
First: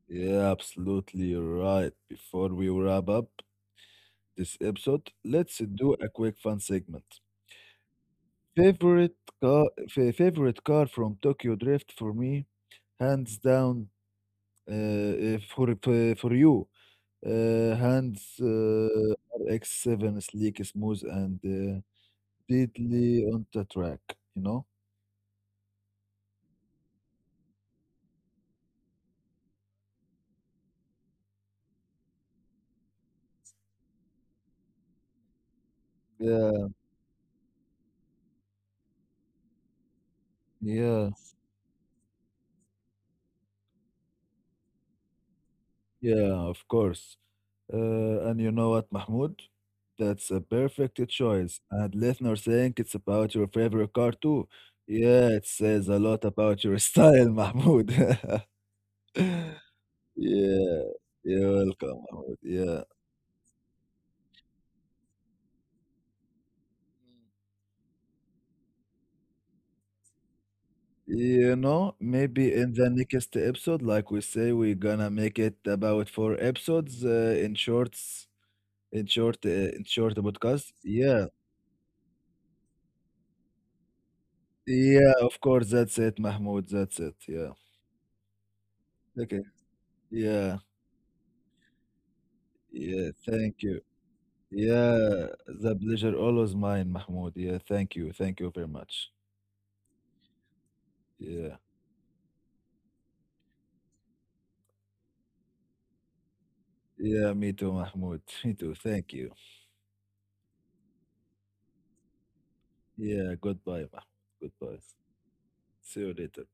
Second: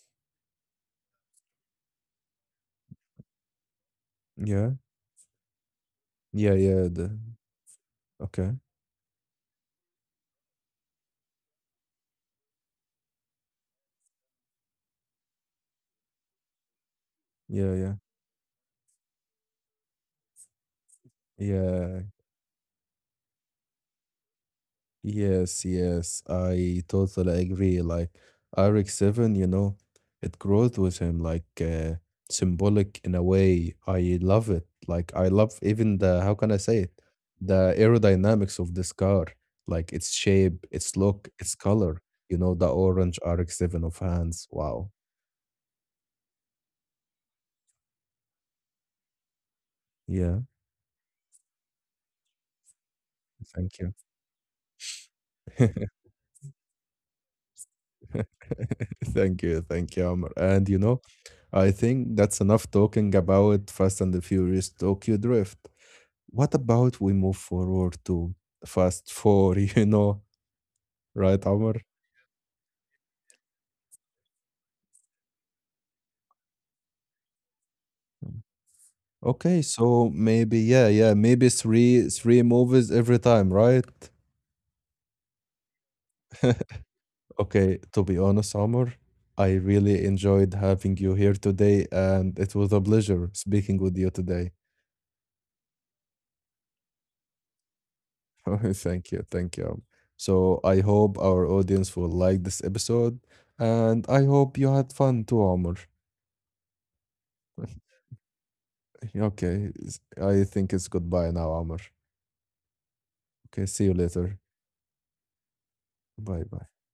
Speaker 2: yeah, absolutely. You're right. Before we wrap up this
Speaker 1: Yeah,
Speaker 2: episode, let's do a quick
Speaker 1: yeah,
Speaker 2: fun
Speaker 1: yeah.
Speaker 2: segment.
Speaker 1: Okay.
Speaker 2: Favorite car, favorite car from Tokyo Drift for me hands down, uh, for you,
Speaker 1: Yeah, yeah,
Speaker 2: hands RX-7 sleek, smooth, and
Speaker 1: yeah.
Speaker 2: deadly on the track. You know?
Speaker 1: Yes, yes, I totally agree. Like Eric Seven, it grows with him, like symbolic in a way. I love it. Like I love even the how can I
Speaker 2: Yeah,
Speaker 1: say it? The aerodynamics of this car, like its shape, its
Speaker 2: yeah,
Speaker 1: look, its color. The orange RX-7 of hands. Wow.
Speaker 2: yeah. Of course. And you know what, Mahmoud? That's
Speaker 1: Yeah.
Speaker 2: a perfect choice. And listeners think it's about your
Speaker 1: Thank you.
Speaker 2: favorite car too. Yeah, it says a lot about your style, Mahmoud.
Speaker 1: Thank you. Thank you, Amr. And
Speaker 2: yeah, you're
Speaker 1: I
Speaker 2: welcome,
Speaker 1: think
Speaker 2: Mahmoud.
Speaker 1: that's enough
Speaker 2: Yeah.
Speaker 1: talking about Fast and the Furious Tokyo Drift. What about we move forward to fast four, right,
Speaker 2: You
Speaker 1: Amr?
Speaker 2: know, maybe in the next episode, like we say, we're gonna make it about 4 episodes
Speaker 1: Okay,
Speaker 2: in
Speaker 1: so
Speaker 2: short
Speaker 1: maybe
Speaker 2: podcast.
Speaker 1: yeah, yeah,
Speaker 2: Yeah,
Speaker 1: maybe three movies every time, right?
Speaker 2: yeah, of course. That's it, Mahmoud. That's it. Yeah.
Speaker 1: Okay, to be honest, Amr,
Speaker 2: Okay.
Speaker 1: I really enjoyed
Speaker 2: Yeah.
Speaker 1: having you here today, and it was a pleasure
Speaker 2: Yeah.
Speaker 1: speaking
Speaker 2: Thank
Speaker 1: with you
Speaker 2: you.
Speaker 1: today.
Speaker 2: Yeah. The pleasure always mine, Mahmoud. Yeah. Thank you. Thank you very
Speaker 1: Thank you,
Speaker 2: much.
Speaker 1: thank you. So I hope our audience
Speaker 2: Yeah.
Speaker 1: will like this episode, and I hope you had fun too, Amr.
Speaker 2: Yeah. Me too, Mahmoud. Me too. Thank
Speaker 1: Okay,
Speaker 2: you.
Speaker 1: I think it's goodbye now, Amr. Okay,
Speaker 2: Yeah.
Speaker 1: see you
Speaker 2: Goodbye,
Speaker 1: later.
Speaker 2: Mahmoud. Goodbye. See
Speaker 1: Bye
Speaker 2: you
Speaker 1: bye.
Speaker 2: later.